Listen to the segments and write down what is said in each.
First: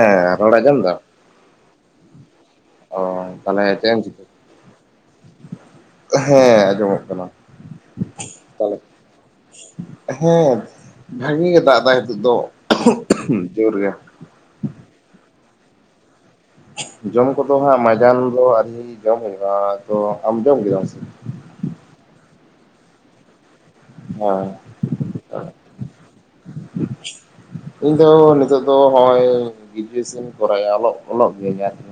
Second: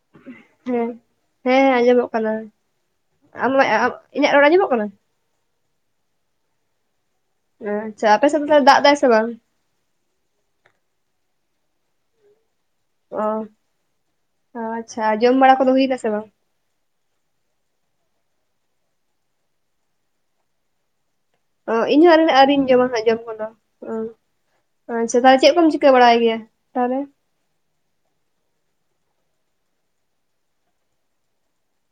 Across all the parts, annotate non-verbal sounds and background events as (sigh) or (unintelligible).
ᱦᱮᱸ ᱨᱚᱲ (inaudible) ᱟᱸᱡᱚᱢ ᱦᱮᱸ ᱫᱟᱢ ᱦᱮᱸ ᱟᱸᱡᱚᱢᱚᱜ ᱠᱟᱱᱟ᱾ ᱚ ᱛᱟᱦᱚᱞᱮ ᱟᱢᱟᱜ ᱮ ᱟ ᱪᱮᱫ ᱮᱢ ᱪᱤᱠᱟᱹ ᱤᱧᱟᱹᱜ ᱨᱚᱲᱟ ᱟᱸᱡᱚᱢᱚᱜ ᱠᱟᱱᱟ? ᱦᱮᱸ ᱟᱸᱡᱚᱢᱚᱜ ᱠᱟᱱᱟ᱾ ᱟᱪᱪᱷᱟ ᱟᱯᱮ ᱥᱮᱜ ᱫᱚ ᱛᱟ ᱛᱟᱦᱚᱞᱮ ᱫᱟᱜ ᱫᱟᱭ ᱥᱮ ᱵᱟᱝ? ᱦᱮᱸ ᱵᱷᱟᱜᱤ ᱜᱮ ᱫᱟᱜ ᱫᱟᱭ ᱦᱤᱛᱚᱜ ᱫᱚ ᱡᱳᱨ ᱜᱮ᱾ ᱚ ᱟᱪᱪᱷᱟ ᱡᱚᱢ ᱵᱟᱲᱟ ᱠᱚᱫᱚ ᱦᱩᱭᱱᱟ ᱥᱮ ᱵᱟᱝ? ᱡᱚᱢ ᱠᱚᱫᱚ ᱦᱟᱸᱜ ᱢᱟᱸᱡᱟᱱ ᱫᱚ ᱟᱹᱣᱨᱤ ᱡᱚᱢ ᱦᱩᱭᱩᱜᱼᱟ ᱟᱫᱚ ᱟᱢ ᱡᱚᱢ ᱠᱮᱫᱟᱢ ᱥᱮ? ᱚ ᱤᱧ ᱦᱚᱸ (inaudible) ᱟᱹᱣᱨᱤᱧ ᱡᱚᱢᱟ ᱦᱟᱸᱜ ᱡᱚᱢ ᱠᱚ ᱫᱚ᱾ ᱚ ᱦᱮᱸ ᱟᱪᱪᱷᱟ ᱛᱟᱦᱞᱮ ᱪᱮᱜ ᱠᱚᱢ ᱪᱤᱠᱟᱹ ᱵᱟᱲᱟᱭ ᱜᱮᱭᱟ ᱛᱟᱦᱞᱮ? ᱤᱧ ᱫᱚ ᱱᱤᱛᱚᱜ ᱫᱚ ᱦᱚᱸᱜᱼᱚᱭ ᱜᱮᱡᱩᱭᱮᱥᱚᱱ ᱠᱚᱨᱟᱣᱮᱜ-ᱟ ᱚᱞᱚᱜ ᱚᱞᱚᱜ ᱜᱮᱭᱟᱹᱧ ᱟᱨᱠᱤ᱾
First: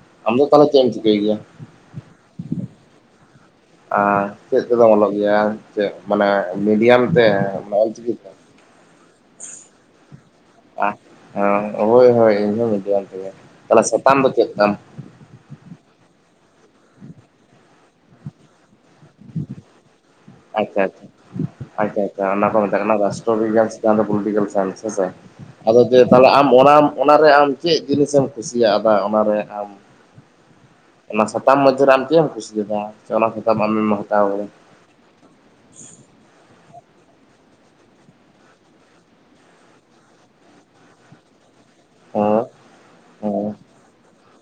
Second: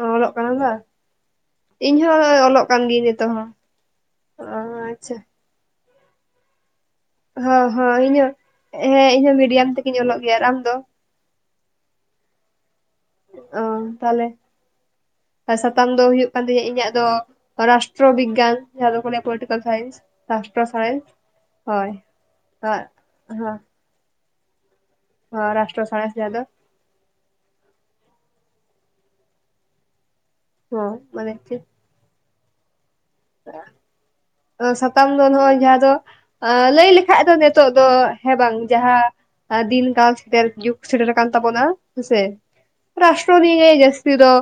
ᱚ ᱟᱢ ᱚᱞᱚᱜ ᱫᱚ ᱠᱟᱱᱟᱢ ᱛᱟᱦᱞᱮ ᱵᱟᱝ ᱪᱮᱜ ᱮᱢ ᱪᱤᱠᱟᱹᱭ ᱜᱮᱭᱟ? ᱤᱧ ᱦᱚᱸ ᱚᱞᱚᱜ ᱠᱟᱱ ᱜᱤᱭᱟᱹᱧ ᱱᱤᱛᱚᱜ ᱦᱚᱸ᱾ ᱟ ᱚ ᱪᱮᱫ ᱛᱮᱫᱚᱢ ᱚᱞᱚᱜ ᱟᱪᱪᱷᱟ ᱜᱮᱭᱟ ᱪᱮᱜ ᱢᱟᱱᱮ ᱢᱤᱰᱤᱭᱟᱢ? ᱛᱮ ᱦᱚᱸ ᱢᱟᱱᱮ ᱦᱚᱸ ᱚᱞᱪᱤᱠᱤ ᱤᱧ ᱛᱮ ᱦᱚᱸ ᱦᱮᱸ ᱤᱧᱦᱚᱸ ᱢᱤᱰᱤᱭᱟᱢ ᱛᱮᱜᱮᱧ ᱚᱞᱚᱜ ᱜᱮᱭᱟ᱾ ᱟᱨ ᱟᱢ ᱫᱚ? ᱮᱸ ᱦᱳᱭ ᱦᱳᱭ ᱤᱧ ᱦᱚ ᱢᱤᱰᱤᱭᱟᱢ ᱛᱮᱜᱮ ᱚ ᱛᱟᱦᱞᱮ ᱥᱟᱛᱟᱢ ᱛᱟᱦᱚᱞᱮ ᱫᱚ ᱪᱮᱫ ᱛᱟᱢ? ᱥᱟᱛᱟᱢ ᱫᱚ ᱦᱩᱭᱩᱜ ᱠᱟᱱ ᱛᱤᱧᱟᱹ ᱤᱧᱟᱹᱜ ᱫᱚ ᱨᱟᱥᱴᱨᱚ ᱵᱤᱜᱽᱜᱟᱱ᱾ ᱡᱟᱦᱟ ᱫᱚ ᱠᱚ ᱞᱟᱹᱭᱟ ᱯᱚᱞᱮᱴᱤᱠᱮᱞ ᱥᱟᱭᱮᱱᱥ ᱨᱟᱥᱴᱨᱚ ᱟᱪᱪᱷᱟ ᱟᱪᱪᱷᱟ ᱥᱟᱬᱮᱥ᱾ ᱟᱪᱪᱷᱟ ᱦᱳᱭ ᱟᱪᱪᱷᱟ ᱚᱱᱟ ᱠᱚ ᱢᱮᱛᱟᱜ ᱟᱨ ᱠᱟᱱᱟ ᱨᱟᱥᱴᱨᱚ ᱦᱚᱸ ᱵᱤᱜᱽᱜᱟᱱ ᱪᱟᱱ ᱫᱚ ᱯᱩᱞᱤᱴᱤᱠᱮᱞ ᱥᱟᱭᱮᱱᱥ ᱦᱮᱸᱥᱮ ᱦᱚᱸ ᱟᱫᱚ ᱨᱟᱥᱴᱨᱚ ᱡᱮ ᱥᱟᱬᱮᱥ ᱛᱟᱦᱞᱮ ᱡᱟᱦᱟᱸ ᱫᱚ ᱟᱢ ᱚᱱᱟᱢ ᱚᱱᱟᱨᱮ ᱟᱢ ᱪᱮᱫ ᱡᱤᱱᱤᱥ ᱮᱢ ᱠᱩᱥᱤᱭᱟᱜᱫᱟ ᱚᱱᱟᱨᱮ ᱟᱢ? ᱦᱚᱸ ᱚᱱᱟ ᱢᱟᱱᱮ ᱥᱟᱛᱟᱢ ᱪᱮᱫ ᱢᱚᱫᱽᱫᱷᱮᱨᱮ ᱟᱢ ᱪᱮᱫ ᱮᱢ ᱠᱩᱥᱤᱭᱟᱫᱟ (unintelligible) ᱚᱱᱟ ᱥᱟᱛᱟᱢ ᱟᱢᱮᱢ ᱦᱟᱛᱟᱣ ᱠᱟᱫᱟ? ᱛᱟᱢ ᱫᱚ ᱱᱚᱜᱚᱭ ᱡᱟᱦᱟᱸ ᱫᱚ ᱟᱸ ᱞᱟᱹᱭ ᱞᱮᱠᱷᱟᱡ ᱫᱚ ᱱᱤᱛᱳᱜ ᱫᱚ ᱦᱮᱸ ᱵᱟᱝ ᱡᱟᱦᱟᱸ ᱫᱤᱱ ᱠᱟᱞ ᱥᱮᱴᱮᱨ ᱡᱩᱜᱽ ᱥᱮᱴᱮᱨ ᱟᱠᱟᱱ ᱛᱟᱵᱚᱱ-ᱟ᱾ ᱦᱮᱸᱥᱮ ᱠᱟᱫᱟ ᱨᱟᱥᱴᱨᱚ ᱦᱮᱸ ᱦᱮᱸ ᱵᱤᱜᱟᱹ ᱡᱟᱹᱥᱛᱤ ᱫᱚ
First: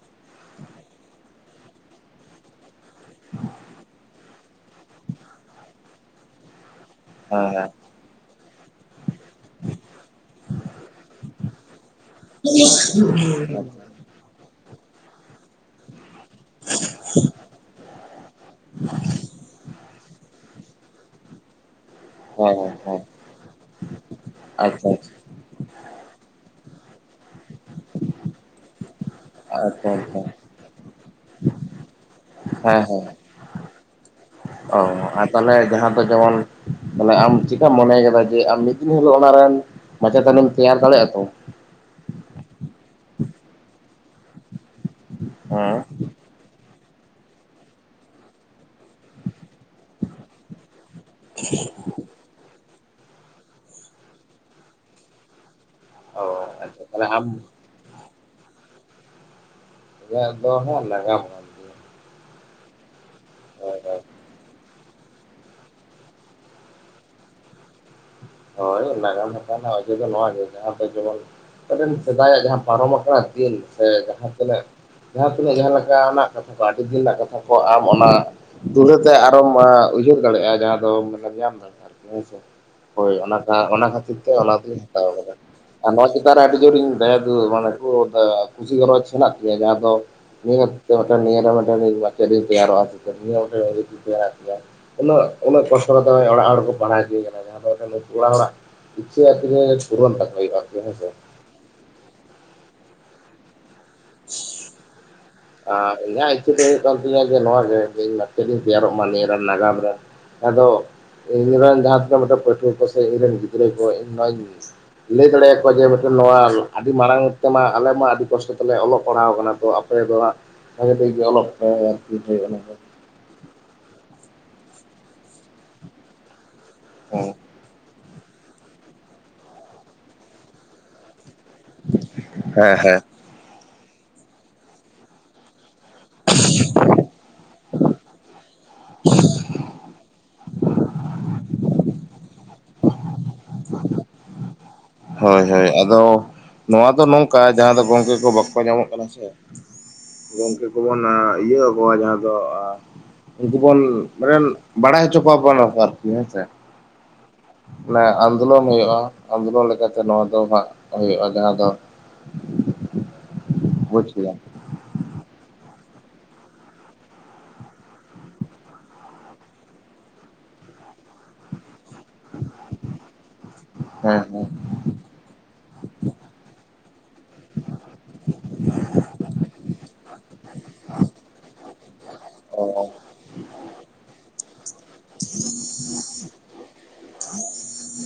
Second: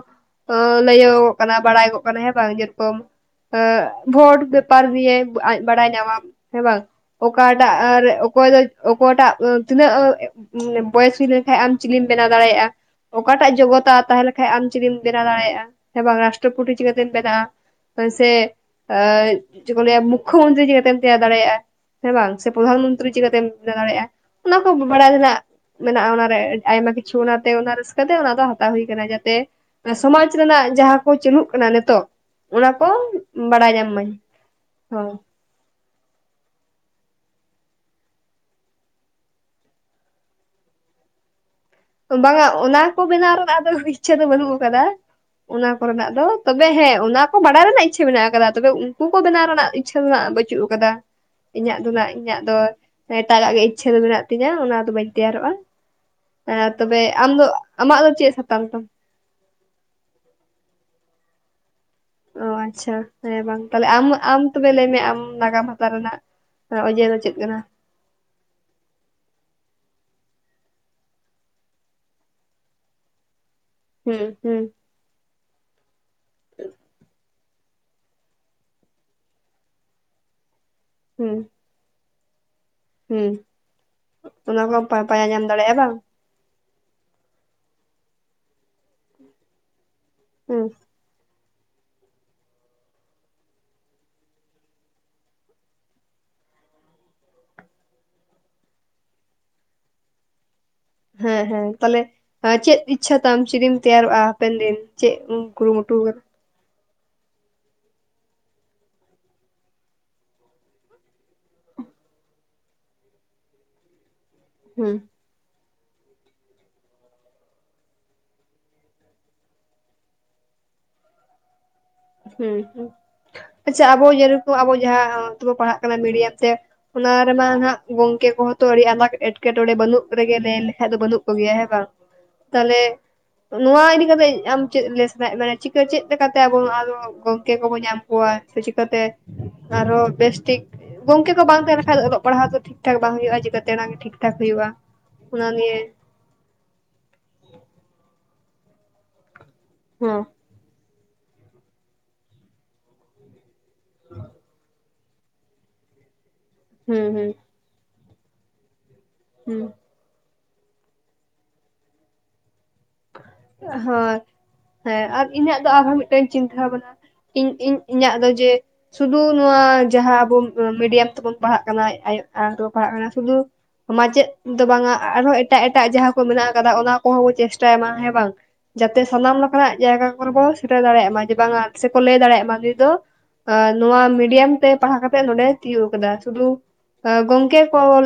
ᱦᱚᱸ ᱞᱟᱹᱭᱚᱜᱚᱜ ᱠᱟᱱᱟ ᱵᱟᱲᱟᱭ ᱜᱚᱜ ᱠᱟᱱᱟ ᱦᱮᱸ ᱵᱟᱝ ᱡᱚᱛᱢ ᱟᱸ ᱵᱷᱳᱴ ᱵᱮᱯᱟᱨ ᱱᱤᱭᱮ ᱟᱡ ᱵᱟᱲᱟᱭ ᱧᱟᱢᱟᱢ ᱦᱮᱸ ᱵᱟᱝ᱾ ᱦᱮᱸ ᱚᱠᱟᱴᱟᱜ ᱨᱮ ᱚᱠᱚᱭ ᱫᱚ ᱚᱠᱚᱭ ᱴᱟᱜ ᱛᱤᱱᱟᱹᱜ ᱵᱚᱭᱮᱥ ᱦᱩᱭ ᱞᱮᱱᱠᱷᱟᱡ ᱟᱢ ᱪᱤᱞᱤᱢ ᱵᱮᱱᱟᱣ ᱫᱟᱲᱮᱭᱟᱜ-ᱟ, ᱚᱠᱟᱴᱟᱜ ᱡᱚᱜᱚᱛᱟ ᱛᱟᱦᱮᱸ ᱞᱮ ᱠᱷᱟᱡ ᱟᱢ ᱪᱮᱫᱤᱢ ᱵᱮᱱᱟᱣ ᱫᱟᱲᱮᱭᱟᱜ-ᱟ ᱦᱮᱸ ᱵᱟᱝ ᱨᱟᱥᱴᱨᱚᱯᱩᱛᱴᱤ ᱪᱤᱠᱟᱹᱛᱮᱢ ᱵᱮᱱᱟᱜ-ᱟ? ᱥᱮ ᱪᱮᱫ ᱠᱚ ᱞᱟᱹᱭᱟ ᱢᱩᱠᱷᱚ ᱢᱚᱱᱛᱨᱤ ᱪᱤᱠᱟᱹᱛᱮᱢ ᱛᱮᱭᱟᱨ ᱫᱟᱲᱮᱭᱟᱜ-ᱟ? ᱦᱮᱸ ᱵᱟᱝ ᱥᱮ ᱦᱮᱸ ᱯᱨᱚᱫᱷᱟᱱ ᱦᱮᱸ ᱢᱚᱱᱛᱨᱤ ᱪᱤᱠᱟᱹᱛᱮᱢ ᱵᱮᱱᱟ ᱫᱟᱲᱮᱜ-ᱟ, ᱚᱱᱟ ᱠᱚ ᱟᱪᱪᱷᱟ ᱟᱪᱪᱷᱟ ᱵᱟᱲᱟᱭ ᱨᱮᱱᱟᱜ ᱢᱮᱱᱟᱜ-ᱟ ᱚᱱᱟᱨᱮ ᱟᱭᱢᱟ ᱠᱤᱪᱷᱩ ᱚᱱᱟᱛᱮ ᱚᱱᱟ ᱨᱟᱹᱥᱠᱟᱹ ᱛᱮ ᱚᱱᱟ ᱫᱚ ᱦᱟᱛᱟᱣ ᱦᱩᱭ ᱠᱟᱱᱟ, ᱡᱟ ᱛᱮ ᱟᱪᱪᱷᱟ ᱚᱱᱟ ᱥᱚᱢᱟᱡᱽ ᱟᱪᱪᱷᱟ ᱨᱮᱱᱟᱜ ᱡᱟᱦᱟᱸ ᱠᱚ ᱪᱟᱹᱞᱩᱜ ᱠᱟᱱᱟ ᱱᱤᱛᱳᱜ ᱚᱱᱟ ᱦᱮᱸ ᱠᱚ ᱵᱟᱲᱟᱭ ᱧᱟᱢ ᱢᱟᱹᱧ ᱚ ᱦᱚᱸ ᱛᱟᱞᱦᱮ ᱡᱟᱦᱟᱸ ᱫᱚ ᱡᱚᱢᱚᱱ ᱢᱟᱱᱮ ᱟᱢ ᱪᱤᱠᱟᱹᱢ ᱢᱚᱱᱮᱭ ᱠᱮᱫᱟ ᱡᱮ ᱟᱢ ᱢᱤᱫ ᱫᱤᱱ ᱦᱤᱞᱳᱜ ᱚᱱᱟ ᱨᱮᱱ ᱢᱟᱪᱮᱛᱟᱱᱤᱢ ᱛᱮᱭᱟᱨ ᱫᱟᱲᱮᱜ-ᱟ ᱛᱚ? ᱵᱟᱝᱟ ᱚᱱᱟ ᱠᱚ ᱵᱮᱱᱟᱣ ᱨᱮᱱᱟᱜ ᱫᱚ ᱤᱪᱪᱷᱟᱹ ᱫᱚ ᱵᱟᱹᱱᱩᱜ ᱠᱟᱫᱟ ᱚᱱᱟ ᱦᱮᱸ ᱠᱚᱨᱮᱱᱟᱜ ᱫᱚ᱾ ᱛᱚᱵᱮ ᱦᱮᱸ ᱚᱱᱟ ᱠᱚ ᱵᱟᱲᱟᱭ ᱨᱮᱱᱟᱜ ᱤᱪᱪᱷᱟᱹ ᱢᱮᱱᱟᱜ ᱠᱟᱫᱟ, ᱛᱚᱵᱮ ᱩᱝᱠᱩ ᱠᱚ ᱵᱮᱱᱟᱣ ᱨᱮᱱᱟᱜ ᱤᱪ ᱪᱷᱟᱹ ᱫᱚ ᱱᱟᱜ ᱵᱟᱹᱪᱩᱜ ᱠᱟᱫᱟ ᱤᱧᱟᱹᱜ ᱫᱚ ᱱᱟᱜ ᱤᱧᱟᱹᱜ ᱫᱚ ᱮᱴᱟᱜᱟᱜ ᱜᱮ ᱤᱪᱪᱷᱟᱹ ᱫᱚ ᱢᱮᱱᱟᱜ ᱛᱤᱧᱟᱹ, ᱚᱱᱟᱫᱚ ᱵᱟᱹᱧ ᱛᱮᱭᱟᱨᱚᱜ-ᱟ᱾ ᱚ ᱮᱻ ᱟᱪᱪᱷᱟ ᱛᱚᱵᱮ ᱛᱟᱦᱚᱞᱮ ᱟᱢ ᱫᱚ ᱟᱢᱟᱜ ᱫᱚ ᱪᱮᱫ ᱥᱟᱛᱟᱢ ᱛᱟᱢ? ᱤᱧᱟᱹᱜ ᱫᱚ ᱦᱟᱸᱜ ᱱᱟᱜᱟᱢ ᱠᱟᱱ ᱛᱤᱧᱟᱹ ᱚ ᱟᱪᱪᱷᱟ ᱦᱮᱸ ᱵᱟᱝ ᱦᱳᱭ ᱛᱟᱞᱦᱮ ᱟᱢ ᱟᱢ ᱛᱚᱵᱮ ᱞᱟᱹᱭ ᱢᱮ ᱟᱢ ᱱᱟᱜᱟᱢ ᱦᱟᱛᱟᱣ ᱨᱮᱱᱟᱜ ᱱᱟ ᱚᱡᱮ ᱫᱚ ᱪᱮᱫ ᱠᱟᱱᱟ? ᱦᱳᱭ ᱱᱟᱜᱟᱢ ᱦᱟᱛᱟᱣ ᱨᱮᱱᱟᱜ ᱚᱡᱮ ᱫᱚ ᱱᱚᱣᱟ ᱜᱮ ᱡᱟᱦᱟᱸ ᱛᱮ ᱡᱚᱢᱚᱱ (unintelligible) ᱥᱮᱫᱟᱭᱟᱜ ᱡᱟᱦᱟᱸ ᱯᱟᱨᱚᱢ ᱠᱟᱱᱟ (unintelligible) ᱥᱮ ᱦᱩᱸ ᱡᱟᱦᱟᱸ ᱦᱩᱸ ᱛᱤᱱᱟᱹᱜ ᱡᱟᱦᱟᱸ ᱛᱤᱱᱟᱹᱜ ᱡᱟᱦᱟᱸ ᱞᱮᱠᱟᱱᱟᱜ ᱠᱟᱛᱷᱟ ᱠᱚ ᱟᱰᱤᱫᱤᱱ ᱨᱮᱱᱟᱜ ᱠᱟᱛᱷᱟ ᱠᱚ ᱟᱢ ᱚᱱᱟ ᱫᱩᱲᱦᱟᱹᱛᱮ ᱟᱨᱚᱢ ᱩᱭᱦᱟᱹᱨ ᱫᱟᱲᱮᱜ-ᱟ ᱡᱟᱦᱟᱸ ᱫᱚ ᱢᱟᱱᱮᱢ ᱦᱩᱸ ᱧᱟᱢ ᱫᱟᱲᱮᱜᱼᱟ ᱟᱨᱠᱤ ᱦᱮᱸᱥᱮ᱾ ᱦᱳᱭ ᱦᱩᱸ ᱚᱱᱟ ᱠᱷᱟ ᱚᱱᱟ ᱠᱷᱟᱹᱛᱤᱨ ᱛᱮ ᱚᱱᱟ ᱫᱩᱧ ᱠᱚᱢ ᱦᱟᱛᱟᱣ ᱯᱟᱸᱡᱟ ᱠᱟᱫᱟ, ᱧᱟᱢ ᱫᱟᱲᱮᱭᱟᱜᱼᱟ ᱵᱟᱝ (unintelligible) ᱛᱟ ᱨᱮ ᱟᱹᱰᱤ ᱡᱳᱨᱤᱧ ᱫᱟᱭᱟ ᱫᱩᱞᱟᱸᱲ ᱢᱟᱱᱮ (unintelligible) ᱠᱩᱥᱤ ᱜᱚᱨᱚᱡᱽ ᱦᱮᱱᱟᱜ ᱛᱤᱧᱟᱹ ᱡᱟᱦᱟᱸ ᱫᱚ ᱦᱩᱸ (unintelligible) ᱠᱟᱹ ᱢᱮᱫᱴᱮᱱ ᱱᱤᱭᱟᱹ ᱨᱮ ᱢᱤᱫᱴᱮᱱ ᱢᱟᱪᱮᱛ ᱤᱧ ᱛᱳᱭᱟᱨᱚᱜ-ᱟ (unintelligible) ᱩᱱᱟᱹᱜ ᱩᱱᱟᱹᱜ ᱠᱚᱥᱴᱚ ᱠᱟᱛᱮᱫ ᱦᱚᱸᱜᱚᱭ ᱚᱲᱟᱜ ᱦᱚᱲ ᱠᱚ ᱯᱟᱲᱦᱟᱣ ᱦᱚᱪᱚᱧ ᱠᱟᱱᱟ, ᱡᱟᱦᱟᱸ ᱫᱚ (unintelligible) ᱚᱲᱟᱜ ᱦᱚᱲᱟᱜ ᱤᱪᱪᱷᱟᱹ (unintelligible) ᱯᱩᱨᱚᱱ ᱛᱟᱠᱚ ᱦᱳᱭᱳᱜ-ᱟ ᱟᱨᱠᱤ ᱦᱮᱸᱥᱮ᱾ ᱦᱮᱸ ᱦᱮᱸ ᱛᱟᱞᱦᱮ ᱪᱮᱫ ᱤᱪᱪᱷᱟᱹ ᱛᱟᱢ ᱪᱤᱞᱤᱢ ᱛᱮᱭᱟᱨᱚᱜ-ᱟ ᱦᱟᱯᱮᱱ ᱫᱤᱱ ᱪᱮᱫ ᱟᱸ ᱠᱩᱨᱩᱢᱩᱴᱩ ᱟᱠᱟᱫᱟ ᱤᱧᱟᱜ ᱤᱪᱪᱷᱟᱹ ᱫᱚ ᱦᱩᱭᱩᱜ ᱠᱟᱱ ᱛᱤᱧᱟᱹ ᱡᱮ ᱱᱚᱣᱟ ᱜᱮ ᱡᱮ ᱤᱧ ᱢᱟᱪᱮᱛ ᱤᱧ ᱛᱮᱭᱟᱨᱚᱜ ᱢᱟ ᱱᱤᱭᱟᱹ ᱨᱮᱱ ᱱᱟᱜᱟᱢ ᱨᱮᱱ᱾ ᱟᱫᱚ ᱤᱧ ᱨᱮᱱ ᱡᱟᱦᱟᱸ ᱛᱤᱱᱟᱹᱜ ᱢᱮᱜᱴᱮᱱ ᱯᱟᱹᱴᱷᱩᱣᱟᱹ ᱠᱚ ᱥᱮ ᱤᱧ ᱨᱮᱱ ᱜᱤᱫᱽᱨᱟᱹ ᱠᱚ ᱤᱧ ᱱᱚᱣᱟᱧ ᱦᱩᱸ᱾ ᱞᱟᱹᱭ ᱫᱟᱲᱮ ᱟᱠᱚᱣᱟ ᱡᱮ ᱢᱤᱫᱴᱮᱱ ᱱᱚᱣᱟ ᱟᱰᱤ ᱢᱟᱬᱟᱝ ᱛᱮᱢᱟ ᱟᱞᱮ ᱢᱟ ᱟᱰᱤ ᱠᱚᱥᱴᱚ ᱛᱮᱞᱮ ᱚᱞᱚᱜ ᱯᱟᱲᱦᱟᱣ ᱠᱟᱱᱟ, ᱛᱚ ᱟᱯᱮ ᱫᱚ ᱦᱟᱸᱜᱼᱼ ᱵᱷᱟᱜᱮ ᱴᱷᱤᱠ‌ ᱜᱮ ᱚᱞᱚᱜ ᱯᱮ᱾ ᱚᱱᱟ ᱦᱩᱸ ᱫᱚ ᱦᱩᱸ ᱟᱪᱪᱷᱟ ᱟᱵᱚ ᱡᱮ ᱨᱚᱠᱚᱢ ᱟᱵᱚ ᱡᱟᱦᱟᱸ ᱚᱻ ᱛᱮᱵᱚ ᱯᱟᱲᱦᱟᱜ ᱠᱟᱱᱟ ᱢᱤᱰᱤᱭᱟᱢ ᱛᱮᱼᱼ ᱚᱱᱟ ᱨᱮᱢᱟ ᱱᱟᱦᱟᱸᱜ ᱜᱚᱝᱠᱮ ᱠᱚᱦᱚᱸ‌ ᱛᱚ ᱟᱹᱰᱤ ᱟᱭᱢᱟ ᱮᱴᱠᱮᱴᱚᱬᱮ ᱵᱟᱹᱱᱩᱜ ᱨᱮᱜᱮ ᱞᱟᱹᱭ ᱞᱮᱠᱷᱟᱡ ᱫᱚ ᱵᱟᱹᱱᱩᱜ ᱠᱚ ᱜᱮᱭᱟ, ‌ᱦᱮ ᱵᱟᱝ ᱦᱮᱸ ᱛᱟᱞᱦᱮ ᱦᱮᱸ ᱱᱚᱣᱟ ᱤᱫᱤ ᱠᱟᱛᱮᱜ ᱟᱢ ᱪᱮᱫ ᱞᱮ ᱥᱟᱱᱟᱭᱮᱜ (unintelligible) ᱪᱤᱠᱟᱹ ᱪᱮᱫ ᱞᱮᱠᱟ ᱛᱮ ᱟᱵᱚ (unintelligible) ᱫᱚᱼᱼ ᱜᱚᱝᱠᱮ ᱠᱚᱵᱚ ᱧᱟᱢ ᱠᱚᱣᱟ ᱥᱮ ᱪᱤᱠᱟᱹ ᱛᱮ ᱟᱨ ᱦᱚᱸ ᱵᱮᱥ ᱴᱷᱤᱠ ᱜᱚᱝᱠᱮ ᱠᱚ ᱵᱟᱝ ᱛᱮᱦᱮᱸᱫᱚ ᱟᱫᱚᱼᱼ ᱚᱞᱚᱜ ᱯᱟᱲᱦᱟᱜ ᱫᱚ ᱴᱷᱤᱠ ᱴᱷᱟᱠ ᱵᱟᱝ ᱦᱩᱭᱩᱜ-ᱟ ᱪᱤᱠᱟᱹ ᱛᱮ ᱚᱱᱟ ᱜᱮ ᱴᱷᱤᱠ ᱴᱷᱟᱠ ᱦᱩᱭᱩᱜ-ᱟ᱾ ᱦᱳᱭ ᱚᱱᱟ ᱦᱳᱭ ᱱᱤᱭᱮᱼᱼ ᱟᱫᱚ ᱱᱚᱣᱟ ᱫᱚ ᱱᱚᱝᱠᱟ ᱡᱟᱦᱟᱸ ᱫᱚ ᱜᱚᱝᱠᱮ ᱠᱚ ᱵᱟᱠᱚ ᱧᱟᱢᱚᱜ ᱠᱟᱱᱟ ᱥᱮᱼᱼ ᱦᱮᱸ᱾ ᱜᱚᱝᱠᱮ ᱠᱚᱵᱚᱱ ᱟ ᱤᱭᱟᱹᱣ ᱠᱚᱣᱟ ᱡᱟᱦᱟᱸ ᱫᱚ, ᱟ ᱡᱩᱫᱤ ᱵᱚᱱ ᱢᱟᱱᱮᱼᱼ ᱵᱟᱲᱟᱭ ᱦᱚᱪᱚ ᱠᱚᱣᱟ ᱵᱚ ᱚᱱᱟ ᱠᱚ ᱟᱨᱠᱤ ᱦᱮᱸ ᱥᱮ᱾ ᱦᱩᱸ ᱦᱩᱸ᱾ ᱢᱟᱱᱮ ᱟᱱᱫᱳᱞᱚᱱ ᱦᱩᱭᱩᱜ-ᱟ᱾ ᱦᱩᱸ ᱟᱱᱫᱳᱞᱚᱱ ᱞᱮᱠᱟ ᱛᱮᱼᱼ ᱛᱮ ᱱᱚᱣᱟ ᱫᱚ ᱦᱟᱸᱜ ᱦᱩᱭᱩᱜ-ᱟ᱾ ᱡᱟᱦᱟᱸ ᱫᱚᱼᱼ ᱦᱚᱭ ᱦᱮᱸ ᱟᱨ ᱤᱧᱟᱹᱜ ᱫᱚ ᱟᱨᱦᱚᱸ ᱢᱤᱫᱴᱟᱹᱝ ᱪᱤᱱᱛᱟᱹ ᱵᱷᱟᱵᱽᱱᱟᱼᱼ ᱤᱧ ᱤᱧ ᱤᱧᱟᱜ ᱫᱚ ᱡᱮᱼᱼ ᱥᱩᱫᱩ ᱱᱚᱣᱟ ᱡᱟᱦᱟᱸ ᱟᱵᱚ ᱩᱸ ᱢᱤᱰᱤᱭᱟᱢ ᱛᱮᱵᱚᱱ ᱯᱟᱲᱦᱟᱜ ᱠᱟᱱᱟ᱾ ᱟᱭᱳᱜᱼᱼ ᱟᱨ ᱠᱚ ᱯᱟᱲᱦᱟᱜ ᱠᱟᱱᱟ ᱥᱩᱫᱩ ᱦᱮᱸ ᱢᱟᱪᱮᱜ ᱦᱮᱸ ᱫᱚ ᱵᱟᱝᱟ ᱟᱨ ᱦᱚᱸ ᱮᱼᱼ ᱴᱟᱜ ᱮᱴᱟᱜ ᱡᱟᱦᱟᱸ ᱠᱚ ᱢᱮᱱᱟᱜ ᱟᱠᱟᱫᱟ ᱚᱱᱟ ᱠᱚᱦᱚᱸ ᱵᱚᱱ ᱪᱮᱥᱴᱟᱭ ᱢᱟ ᱦᱮᱸ ᱵᱟᱝ᱾ ᱡᱟᱛᱮ ᱥᱟᱱᱟᱢ ᱞᱮᱠᱟ ᱱᱟᱜ ᱡᱟᱭᱜᱟ ᱠᱚᱨᱮ ᱵᱚᱱ ᱥᱮᱴᱮᱨ ᱫᱟᱲᱮᱭᱟᱜ ᱢᱟ ᱡᱮ ᱵᱟᱝᱟ ᱟᱨ ᱥᱮ ᱠᱚ ᱞᱟᱹᱭ ᱫᱟᱲᱮᱭᱟᱜ ᱢᱟ ᱱᱩᱭ ᱫᱚᱼᱼ ᱚ ᱟ ᱱᱚᱣᱟ ᱢᱤᱰᱤᱭᱟᱢ ᱛᱮ ᱯᱟᱲᱦᱟᱣ ᱠᱟᱛᱮᱜ ᱱᱚᱸᱰᱮ ᱛᱤᱭᱩᱜ ᱟᱠᱟᱫᱟ ᱥᱩᱫᱩᱼᱼ ᱜᱚᱝᱠᱮ ᱠᱚᱞᱼᱼ